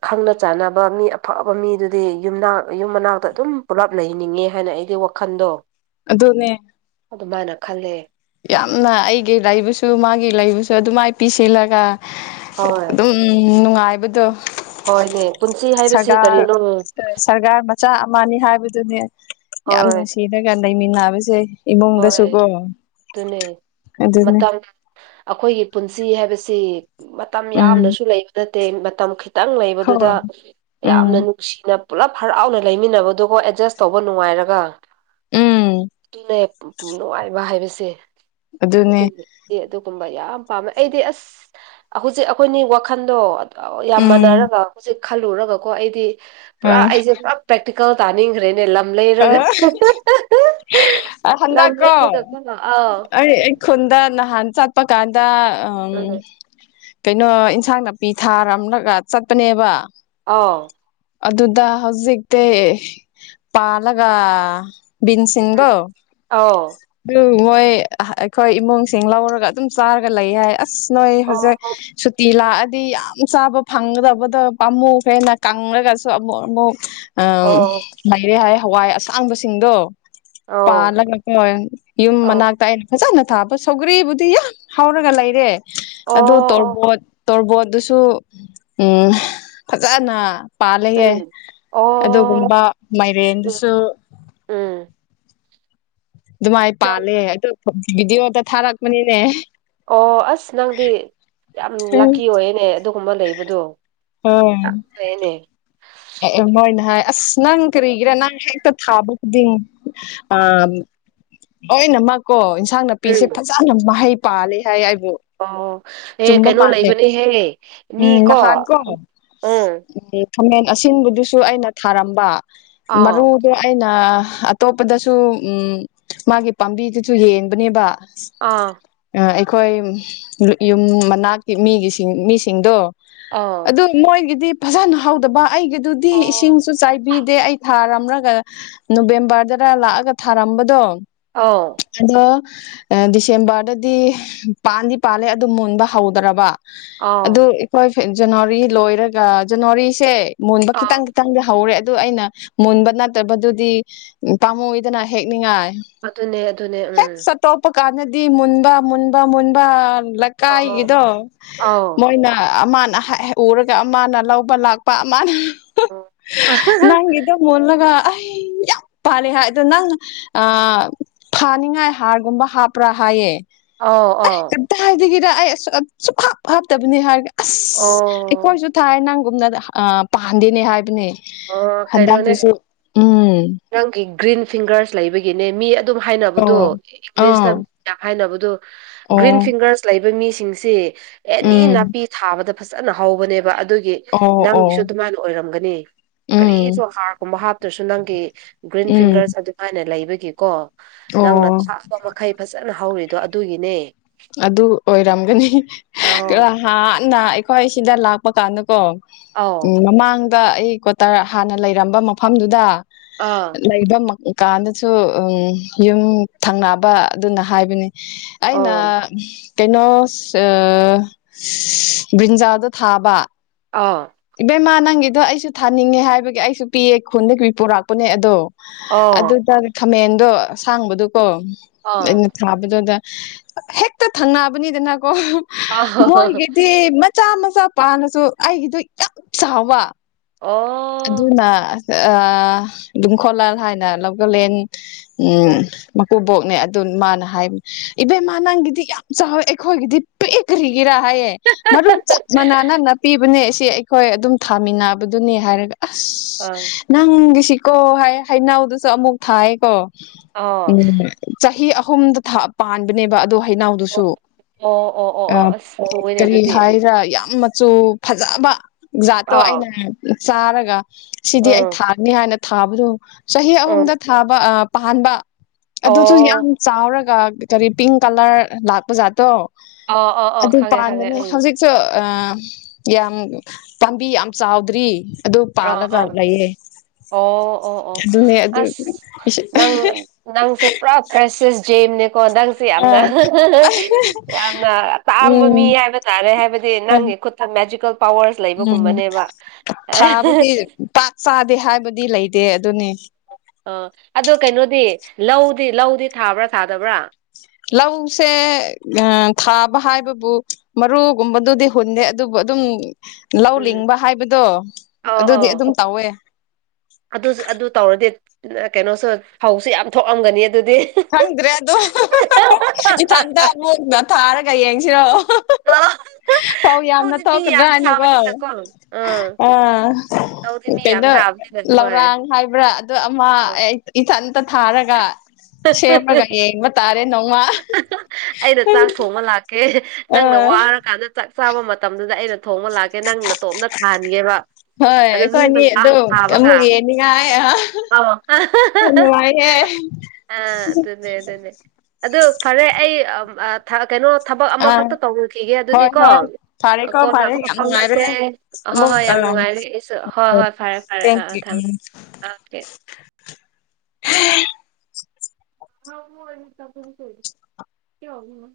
ꯈꯪꯅ ꯆꯥꯟꯅꯕ ꯃꯤ ꯑꯐꯕ ꯃꯤꯗꯨꯗꯤ ꯌꯨꯝꯅꯥꯛ ꯌꯨꯝ ꯃꯅꯥꯛꯇ ꯑꯗꯨꯝ ꯄꯨꯂꯞ ꯂꯩꯍꯅꯤꯡꯉꯦ ꯍꯥꯏꯅ ꯑꯩꯒꯤ ꯋꯥꯈꯟꯗꯣ ꯑꯗꯨꯗꯅꯦ ꯑꯗꯨꯃꯥꯏꯅ ꯈꯜꯂꯦ ꯌꯥꯝꯅ ꯑꯩꯒꯤ ꯂꯩꯕꯁꯨ ꯃꯥꯒꯤ ꯂꯩꯕꯁꯨ ꯑꯗꯨꯃꯥꯏꯅ ꯄꯤꯁꯤꯜꯂꯒ ꯍꯣꯏ ꯑꯗꯨꯝ ꯅꯨꯡꯉꯥꯏꯕꯗꯣ ꯍꯣꯏꯅꯦ ꯄꯨꯟꯁꯤ ꯍꯥꯏꯕꯁꯤ ꯁꯔꯀꯥꯔ ꯀꯔꯤꯅꯣ ꯁꯔꯀꯥꯔ ꯃꯆꯥ ꯑꯃꯅꯤ ꯍꯥꯏꯕ ꯑꯗꯨꯅꯦ ꯌꯥꯝ ꯍꯣꯏ ꯅꯨꯡꯁꯤꯔꯒ ꯂꯩꯃꯤꯟꯅꯕꯁꯦ ꯏꯃꯨꯡꯗꯁꯨ ꯍꯣꯏ ꯀꯣ ꯑꯗꯨꯅꯦ ꯃꯇꯝ ꯑꯈꯣꯏꯒꯤ ꯄꯨꯟꯁ ꯁꯤ ꯍꯥꯏꯕꯁꯤ ꯃꯇꯝ ꯎꯝ ꯌꯥꯝꯅꯁꯨ ꯂꯩꯕ ꯅꯠꯇꯦ ꯃꯇꯝ ꯗꯤ ꯈꯤꯇꯪ ꯂꯩꯕꯗꯨꯗ ꯍꯣꯏ ꯎꯝ ꯌꯥꯝꯅ ꯅꯨꯡꯁꯤꯅ ꯄꯨꯂꯞ ꯍꯔꯥꯎꯅ ꯂꯩꯃꯤꯟꯅꯕꯗꯨꯒꯣ ꯑꯦꯗꯖꯁ ꯇꯧꯕ ꯅꯨꯡꯉꯥꯏꯔꯒ ꯎꯝ ꯑꯗꯨꯅꯦ ꯅꯨꯡꯉꯥꯏꯕ ꯍꯥꯏꯕꯁꯦ ꯑꯗꯨꯅꯦ <unintelligible> ꯑꯗꯨꯛ ꯗꯨꯨꯝꯕ ꯌꯥꯝ ꯄꯥꯝꯃꯦ ꯑꯩꯗꯤ ꯑꯁ ꯍꯧꯖꯤꯛ ꯑꯩꯈꯣꯏꯅꯤ ꯋꯥꯈꯟꯗꯣ ꯌꯥꯝ ꯎꯝ ꯃꯥꯟꯅꯔꯒ ꯍꯧꯖꯤꯛ ꯈꯜꯂꯨꯔꯒ ꯀꯣ ꯑꯩꯗꯤ ꯄꯨꯔꯥ ꯑꯩꯁꯦ ꯄꯨꯔꯥ ꯄ꯭ꯔꯦꯛꯇ ꯀꯥꯎ ꯇꯥꯅꯤꯡꯈ꯭ꯔꯦꯅꯦ ꯂꯝ ꯂꯩꯔꯒ <unintelligible> ꯈꯨꯗ ꯀꫭꯎ ꯂꯩꯔꯒ ꯑꯥꯎ ꯑꯩ ꯈꯨꯨꯟꯗꯥ ꯅꯍꯥꯟ ꯆꯠꯄ ꯀꯥꯟꯗ ꯑꯝ ꯎꯝ ꯀꯩꯅꯣ ꯏꯟꯁꯥꯡ ꯅꯥꯄꯤ ꯊꯥꯔꯝꯂꯒ ꯆꯠꯄꯅꯦꯕ ꯑꯧ ꯑꯗꯨꯗ ꯍꯧꯖꯤꯛꯇꯤ ꯄꯥꯜꯂꯒ ꯕꯤꯟ ꯁꯤꯡꯗꯣ ꯑꯥꯎ ꯇꯨ ꯃꯣꯏ ꯑꯩꯈꯣꯏ ꯏꯃꯨꯡꯁꯤꯡ ꯂꯧꯔꯒ ꯑꯗꯨꯝ ꯆꯥꯔꯒ ꯂꯩ ꯍꯥꯏ ꯑꯁ ꯅꯣꯏ ꯎꯝ ꯍꯧꯖꯤꯛ ꯑꯥꯎ ꯑꯣ ꯁꯨꯇꯤ ꯂꯥꯛꯑꯗꯤ ꯌꯥꯝ ꯆꯥꯕ ꯐꯪꯒꯗꯕꯗꯨ ꯄꯥꯝꯃꯨꯈ꯭ꯔ꯭ꯦꯅ ꯀ ꯍꯪꯂꯒꯁꯨ ꯑꯃꯨꯛ ꯑꯃꯨꯛ ꯑꯝ ꯑꯣ ꯂꯩꯔꯦ ꯍꯥꯏ ꯍꯋꯥꯏ ꯑꯁꯥꯡꯕꯁꯤꯡꯗꯣ ꯑꯧ ꯄꯥꯂꯒ ꯀꯣꯏ ꯌꯨꯝ ꯃꯅꯥꯛꯇ ꯑꯩ ꯐꯖꯥꯅ ꯊꯥꯕ ꯁꯧꯒ꯭ꯔꯤꯕꯨꯗꯤ ꯌꯥꯝ ꯍꯥꯎꯔꯒ ꯂꯩꯔꯦ ꯑꯗꯨ ꯑꯧ ꯑꯣ ꯑꯣ ꯇꯣꯔꯕꯣꯠ ꯇꯣꯔꯕꯣꯠꯇꯨꯁꯨ ꯎꯝ ꯐꯖꯥꯅ ꯄꯥꯜꯂꯦꯌꯦ ꯎꯝ ꯑꯣ ꯑꯗꯨꯒꯨꯝꯕ ꯎꯝ ꯃꯥꯏꯔꯦꯟꯗꯨꯁꯨ ꯎꯝ ꯗꯨꯃꯥꯏ ꯅꯪ ꯄꯥꯜꯂꯦ ꯑꯗꯨ ꯚꯤꯗꯤꯑꯣꯗ ꯊꯥꯔꯛꯄꯅꯤꯅꯦ ꯑꯣ ꯑꯁ ꯅꯪꯗꯤ ꯌꯥꯝ ꯂꯛꯀꯤ ꯑꯣꯏꯌꯦꯅꯦ ꯑꯗꯨꯒꯨꯝꯕ ꯂꯩꯕꯗꯣ ꯍꯣꯏ <unintelligible> ꯐꯌꯦꯅꯦ ꯑꯦ ꯃꯣꯏꯅ ꯍꯥꯏ ꯑꯁ ꯅꯪ ꯀꯔꯤꯒꯤꯔꯥ ꯅꯪ ꯍꯦꯛꯇ ꯊꯥꯕ ꯈꯨꯗꯤꯡ ꯑꯝ ꯂꯥꯏꯅꯃꯛꯀꯣ ꯏꯟꯁꯥꯡ ꯅꯥꯄꯤꯁꯦ ꯎꯝ ꯐꯖꯅ ꯃꯍꯩ ꯄꯥꯜꯂꯤ ꯍꯥꯏ ꯑꯥꯏ ꯑꯣ ꯑꯦ ꯀꯩꯅꯣ ꯂꯩꯕꯅꯦꯍꯦ ꯎꯝ ꯃꯤꯀꯣ ꯅꯍꯥꯟꯀꯣ ꯎꯝ <inaudible> ꯈꯥꯃꯦꯟ ꯑꯁꯤꯟꯕꯗꯨꯁꯨ ꯑꯩꯅ ꯊꯥꯔꯝꯕ ꯑꯥꯎ ꯃꯔꯨꯗꯣ ꯑꯩꯅ ꯑꯇꯣꯞꯄꯗꯁꯨ ꯎꯝ ꯃꯥꯒꯤ ꯄꯥꯝꯕꯤꯗꯨꯖꯨ ꯌꯦꯡꯕꯅꯦꯕ ꯑꯥ ꯈꯣꯏ ꯌꯨꯝ ꯃꯅꯥꯛꯀꯤ ꯃꯤꯒꯤ ꯁꯤꯡ ꯃꯤꯁꯤꯡꯗꯣ ꯑꯥꯎ ꯑꯗꯨ ꯃꯣꯏꯒꯤꯗꯤ ꯐꯖꯥꯅ ꯍꯧꯗꯕ ꯑꯩꯒꯤꯗꯨꯗꯤ ꯑꯣ ꯏꯁꯤꯡꯁꯨ ꯆꯥꯏꯕꯤꯗꯦ ꯑꯩ ꯊꯥꯔꯝꯂꯒ ꯅꯣꯕꯦꯝꯕꯔꯗꯔ ꯂꯥꯛꯑꯒ ꯊꯥꯔꯝꯕꯗꯣ ꯑꯥꯎ ꯑꯗꯣ ꯑ ꯗꯤꯁꯦꯝꯕꯔꯗꯗꯤ ꯄꯥꯟꯗꯤ ꯄꯥꯜꯂꯦ ꯑꯗꯨ ꯃꯨꯟꯕ ꯍꯧꯗ꯭ꯔꯥꯕ ꯑꯗꯨ ꯑꯥꯎ ꯑꯩꯈꯣꯏ ꯖꯅꯋꯥꯔꯤ ꯂꯣꯏꯔꯒ ꯖꯅꯋꯥꯔꯤꯁꯦ ꯃꯣꯟꯕ ꯑꯥꯎ ꯈꯤꯇꯪ ꯈꯤꯇꯪꯗꯤ ꯍꯧꯔꯦ ꯑꯗꯨ ꯑꯩꯅ ꯃꯨꯟꯕ ꯅꯠꯇꯕꯗꯨꯗꯤ ꯎꯝ ꯄꯥꯝꯃꯨꯗꯅ ꯍꯦꯛꯅꯤꯡꯉꯥꯏ ꯑꯗꯨꯅꯦ ꯑꯗꯨꯅꯦ ꯍꯦꯛ ꯎꯝ ꯆꯇꯣꯄ ꯀꯥꯟꯗꯗꯤ ꯃꯟꯕꯥ ꯃꯟꯕꯥ ꯃꯟꯕꯥ ꯑꯥꯎ ꯂꯥꯀꯥꯏꯒꯤꯗꯣ ꯑꯥꯎ ꯃꯣꯏꯅ ꯑꯃꯅ <unintelligible> ꯎꯔꯒ ꯑꯃꯅ ꯂꯧꯕ ꯂꯥꯛꯄ ꯑ ꯃꯥꯅ <unintelligible> ꯅꯪ ꯑꯥꯎ ꯒꯤꯗꯣ ꯃꯨꯜꯂꯒ <inaudible> ꯄꯥꯜꯂꯤ ꯍꯥꯏ ꯑꯗꯣ ꯅꯪ ꯑ ꯐꯥꯅꯤꯡꯉꯥꯏ ꯍꯥꯔꯒꯨꯝꯕ ꯍꯥꯞꯄ꯭ꯔꯥ ꯍꯥꯏꯌꯦ ꯑꯩ ꯑꯥꯎ ꯑꯝꯇ ꯍꯥꯏꯗꯒꯤꯔ ꯑꯩ ꯑꯁꯨ ꯁꯨꯛ ꯍꯥꯞ ꯍꯥꯞꯇꯕꯅꯤ ꯍꯥꯏꯒꯦ ꯑꯁ ꯑꯣ ꯑꯩꯈꯣꯏꯁꯨ ꯊꯥꯏ ꯅꯪꯒꯨꯝꯅ ꯑ ꯄꯥꯟꯗꯦꯅꯦ ꯍꯥꯏꯕꯅꯦ ꯑꯣ ꯀꯩꯅꯣꯅꯦ ꯍꯟꯗꯛꯀꯤꯁꯨ ꯎꯝ ꯅꯪꯒꯤ ꯒ꯭ꯔꯤꯟ ꯐꯤꯡꯒꯔꯁ ꯂꯩꯕꯒꯤꯅꯦ ꯃꯤ ꯑꯗꯨꯝ ꯑꯣ ꯍꯥꯏꯅꯕꯗꯨ ꯑꯥ ꯏꯪꯂꯤꯁꯇ ꯌꯥꯝ ꯍꯥꯏꯅꯕꯗꯨ ꯑꯣ ꯒ꯭ꯔꯤꯟ ꯐꯤꯡꯒꯔꯁ ꯂꯩꯕ ꯃꯤꯁꯤ ꯁꯤꯡꯁꯤ ꯑꯦꯅꯤ ꯎꯝ ꯅꯥꯄꯤ ꯊꯥꯕꯗ ꯐꯖꯅ ꯍꯧꯕꯅꯦꯕ ꯗꯨꯒꯤ ꯑꯣ ꯑꯣ ꯅꯪꯒꯤꯁꯨ ꯑꯗꯨꯃꯥꯏꯅ ꯑꯣꯏꯔꯝꯒꯅꯤ ꯎꯝ ꯀꯔꯤꯁꯨ ꯍꯥꯔꯒꯨꯝꯕ ꯍꯥꯞꯇ꯭ꯔꯁꯨ ꯅꯪꯒꯤ ꯒ꯭ꯔꯤꯟ ꯎꯝ ꯐꯤꯡꯒꯔꯁ ꯑꯗꯨꯃꯥꯏꯅ ꯂꯩꯕꯒꯤꯀꯣ ꯑꯣ ꯅꯪꯅ ꯊꯥꯕ ꯃꯈꯩ ꯐꯖꯅ ꯍꯧꯔꯤ ꯑꯗꯣ ꯑꯗꯨꯒꯤꯅꯦ ꯑꯗꯨ ꯑꯣꯏꯔꯝꯒꯅꯤ ꯑꯧ ꯍꯥꯟꯅ ꯑꯩꯈꯣꯏ ꯁꯤꯗ ꯂꯥꯛꯄ ꯀꯥꯟꯗꯀꯣ ꯎꯝ ꯑꯧ ꯃꯃꯥꯡꯗ ꯑꯩ ꯀꯣꯇꯔ ꯍꯥꯟꯅ ꯂꯩꯔꯝꯕ ꯃꯐꯝꯗꯨꯗ ꯑꯥ ꯂꯩꯕ ꯎ ꯀꯥꯟꯗꯁꯨ ꯎ ꯌꯨꯝ ꯊꯪꯅꯕ ꯑꯗꯨꯅ ꯍꯥꯏꯕꯅꯤ ꯑꯩꯅ ꯑꯣ ꯀꯩꯅꯣ ꯕ꯭ꯔꯤꯟꯖꯥꯗꯣ ꯊꯥꯕ ꯑꯥ ꯏꯕꯦꯝꯃ ꯅꯪꯒꯤꯗꯣ ꯑꯩꯁꯨ ꯊꯥꯅꯤꯡꯉꯦ ꯍꯥꯏꯕꯒꯤ ꯑꯩꯁꯨ ꯄꯤꯑ ꯈꯨꯟꯗꯒꯤ ꯄꯤ ꯄꯨꯣꯔꯛꯄꯅꯦ ꯑꯗꯣ ꯑꯣ ꯑꯗꯨꯗ ꯈꯥꯃꯦꯟꯗꯣ ꯑꯁꯥꯡꯕꯗꯨꯣꯀꯣ ꯑꯥ ꯑꯩꯅ ꯊꯥꯕꯗꯨꯗ ꯍꯦꯛꯛꯇ ꯊꯪꯅꯕꯅꯤꯗꯅꯀꯣ ꯑꯥ ꯃꯣꯏꯒꯦꯗꯤ ꯃꯆꯥ ꯃꯆꯥ ꯄꯥꯅꯁꯨ ꯑꯩꯒꯤꯗꯣ ꯌꯥꯝ ꯆꯥꯎꯕ ꯑꯣ ꯑꯗꯨꯅ ꯨꯡꯈꯣꯂꯜ ꯍꯥꯏꯅ ꯂꯧꯒꯂꯦꯟ ꯎ ꯃꯀꯨꯕꯣꯛꯅꯦ ꯑꯗꯨꯅ ꯃꯥꯅ ꯍꯥꯏꯕ ꯏꯕꯦꯝꯃ ꯅꯪꯒꯤꯗꯤ ꯌꯥꯝ ꯆꯥꯎꯋꯦ ꯑꯩꯈꯣꯏꯒꯤꯗꯤ ꯄꯦꯛꯈ꯭ꯔꯤꯒꯤꯔ ꯍꯥꯏꯌꯦ ꯑꯗꯨ ꯆꯞ ꯃꯥꯟꯅꯅꯥ ꯄꯤꯕꯅꯦ ꯑꯁꯤ ꯑꯩꯈꯣꯏ ꯑꯗꯨꯝ ꯊꯥꯃꯤꯟꯅꯕꯗꯨꯅꯤ ꯍꯥꯏꯔꯒ ꯑꯪ ꯑꯁ ꯅꯪꯒꯤꯁꯤꯀꯣ ꯍꯥꯏ ꯍꯩꯅꯎꯗꯨꯁꯨ ꯑꯃꯨꯛ ꯊꯥꯏꯌꯦꯀꯣ ꯑꯥ ꯎꯝ ꯆꯍꯤ ꯑꯍꯨꯝꯗ ꯄꯥꯟꯕꯅꯦꯕ ꯑꯗꯨ ꯑꯣ ꯍꯅꯥꯎꯗꯨꯁꯨ ꯑꯣ ꯑꯣ ꯑꯣ ꯑꯣ ꯑꯁ ꯊꯨꯏꯅꯦ ꯀꯔꯤ ꯑꯗꯨꯗꯤ ꯍꯥꯏꯔ꯭ꯔꯥ ꯌꯥꯝ ꯆꯨ ꯐꯖꯕ ꯖꯥꯠꯇꯣ ꯑꯥ ꯑꯩꯅ ꯆꯥꯔꯒ ꯁꯤꯗꯤ ꯑꯩ ꯎꯝ ꯊꯥꯅꯤ ꯍꯥꯏꯅ ꯊꯥꯕꯗꯣ ꯆꯍꯤ ꯑꯍꯨꯝꯗ ꯎꯝ ꯊꯥꯕ ꯄ ꯑꯗꯨꯁꯨ ꯌꯥꯝ ꯑꯣ ꯆꯥꯎꯔꯒ ꯀꯔꯤ ꯄꯤꯡ ꯀꯂꯔ ꯂꯥꯛꯄ ꯖꯥꯠꯇꯣ ꯑꯥ ꯑꯥ ꯑꯥ ꯑꯗꯨ ꯈꯪꯉꯦ ꯈꯪꯉꯦ ꯄꯗꯅꯦ ꯎꯝ ꯍꯧꯖꯤꯛꯁꯨ ꯑ ꯌꯥꯝ ꯄꯥꯝꯕꯤ ꯌꯥꯝ ꯆꯥꯎꯗ꯭ꯔꯤ ꯑꯗꯨ ꯑꯥ ꯄꯥꯜꯂꯒ ꯑꯥ ꯂꯩꯌꯦ ꯑꯣ ꯑꯣ ꯑꯣ ꯑꯗꯨꯅꯦ ꯑꯗꯨ ꯑꯁ ꯅꯪ ꯅꯪꯁꯦ ꯄꯨꯔꯥ ꯀ꯭ꯔꯥꯏꯁꯤꯁ ꯀꯣ ꯅꯪꯁꯦ ꯌꯥꯝꯅ ꯑꯥ ꯌꯥꯝꯅ ꯇꯥꯡꯕ ꯎꯝ ꯃꯤ ꯍꯥꯏꯕ ꯇꯥꯔꯦ ꯍꯥꯏꯕꯗꯤ ꯍꯣꯏ ꯅꯪꯒꯤ ꯈꯨꯠꯇ ꯃꯦꯖꯤꯀꯦꯜ ꯄꯋꯥꯔꯁ ꯎꯝ ꯂꯩꯕꯒꯨꯝꯕꯅꯦꯕ ꯊꯥꯕꯗꯤ ꯄꯥꯛ ꯆꯥꯗꯦ ꯍꯥꯏꯕꯗꯤ ꯂꯩꯇꯦ ꯑꯗꯨꯅꯤ ꯑ ꯑꯗꯨꯣ ꯀꯩꯅꯣꯗꯤ ꯂꯧꯗꯤ ꯂꯧꯗꯤ ꯊꯥꯕ꯭ꯔꯥ ꯊꯥꯗꯕ꯭ꯔꯥ ꯂꯧꯁꯦ ꯊꯥꯕ ꯍꯥꯏꯕꯕꯨ ꯃꯔꯨꯒꯨꯝꯕꯗꯨꯗꯤ ꯍꯨꯟꯗꯦ ꯑꯗꯨꯕꯨ ꯑꯗꯨꯝ ꯂꯧ ꯎꯝ ꯂꯤꯡꯕ ꯍꯥꯏꯕꯗꯣ ꯑꯧ ꯑꯗꯨꯗꯤ ꯑꯧ ꯑꯗꯨꯝ ꯇꯧꯋꯦ ꯑꯗꯨ ꯑꯗꯨ ꯇꯧꯔꯗꯤ ꯀꯩꯅꯣꯁꯨ ꯐꯧꯁꯨ ꯌꯥꯝ ꯊꯣꯛꯑꯝꯒꯅꯤ ꯑꯗꯨꯗꯤ ꯈꯪꯗ꯭ꯔꯦ ꯑꯗꯣ ꯀꯩ ꯌꯦꯡꯁꯤꯔꯣ ꯇꯧ- ꯌꯥꯝꯅ ꯂꯧꯗꯤ ꯃꯤ ꯊꯣꯛꯀꯗ꯭ꯔꯥ ꯌꯥꯝ ꯍꯥꯏꯅꯀꯣ ꯊꯥꯕꯅꯤꯅꯀꯣ ꯑꯥ ꯑꯥ ꯂꯧꯗꯤ ꯃꯤ ꯌꯥꯝ ꯀꯩꯅꯣ ꯊꯥꯕꯅꯤꯅ ꯍꯣꯏ ꯂꯧꯔꯥꯡ ꯍꯥꯏꯕ꯭ꯔꯥ ꯑꯗꯨ ꯑꯃ ꯑꯧ ꯏꯊꯇ ꯊꯥꯔꯒ ꯁꯦꯝꯃꯒ ꯌꯦꯡꯕ ꯇꯥꯔꯦ ꯅꯣꯡꯃ ꯑꯩꯩꯅ ꯆꯥꯛ ꯊꯣꯡꯕ ꯂꯥꯛꯀꯦ ꯑ ꯅꯪꯅ ꯋꯥꯔꯀꯥꯟꯗ ꯆꯥꯛ ꯆꯥꯕ ꯃꯇꯝꯗꯨꯗ ꯑꯩꯅ ꯊꯣꯡꯕ ꯂꯥꯛꯀꯦ ꯅꯪꯅ ꯇꯣꯞꯅ ꯊꯥꯍꯟꯒꯦꯕ ꯍꯣꯏ ꯑꯗꯨ ꯃꯤ ꯈꯣꯏꯅꯤ ꯃꯌꯥꯝ ꯑꯗꯨ ꯊꯥꯕꯒ ꯑꯃꯨꯛ ꯌꯦꯅꯤꯉꯥꯏ ꯌꯥꯝ ꯑꯧ ꯅꯨꯡꯉꯥꯏꯌꯦ ꯑ ꯑꯗꯨꯅꯦ ꯑꯗꯨꯅꯦ ꯑꯗꯨ ꯐꯔꯦ ꯑꯩ ꯀꯩꯅꯣ ꯊꯕꯛ ꯑꯥ ꯑꯃꯈꯛꯇ ꯇꯧꯅꯈꯤꯒꯦ ꯑꯗꯨꯗꯤ ꯍꯣꯏ ꯀꯣ ꯍꯣꯏ ꯐꯔꯦꯀꯣ ꯀꯣꯟꯅ ꯐꯔꯦ ꯌꯥꯝ ꯅꯨꯡꯉꯥꯏꯔꯦ ꯐꯥꯎꯅꯁꯦ ꯑꯣꯏ ꯑꯃꯨꯛ ꯍꯣꯏ ꯑ ꯌꯥꯝ ꯅꯨꯡꯉꯥꯏꯔꯦ ꯑꯩꯁꯨ ꯍꯣꯏ ꯍꯣꯏ ꯐꯔꯦ ꯐꯔꯦ ꯑꯥ ꯊꯦꯡꯀ꯭ꯌꯨ ꯎꯝ ꯊꯝꯃꯦ ꯊꯝ ꯑꯣꯀꯦ ꯍꯥꯎ ꯃ ꯑꯅꯤꯛꯇ ꯐ ꯀꯔꯤ ꯀ ꯋꯥ ꯑꯗꯨ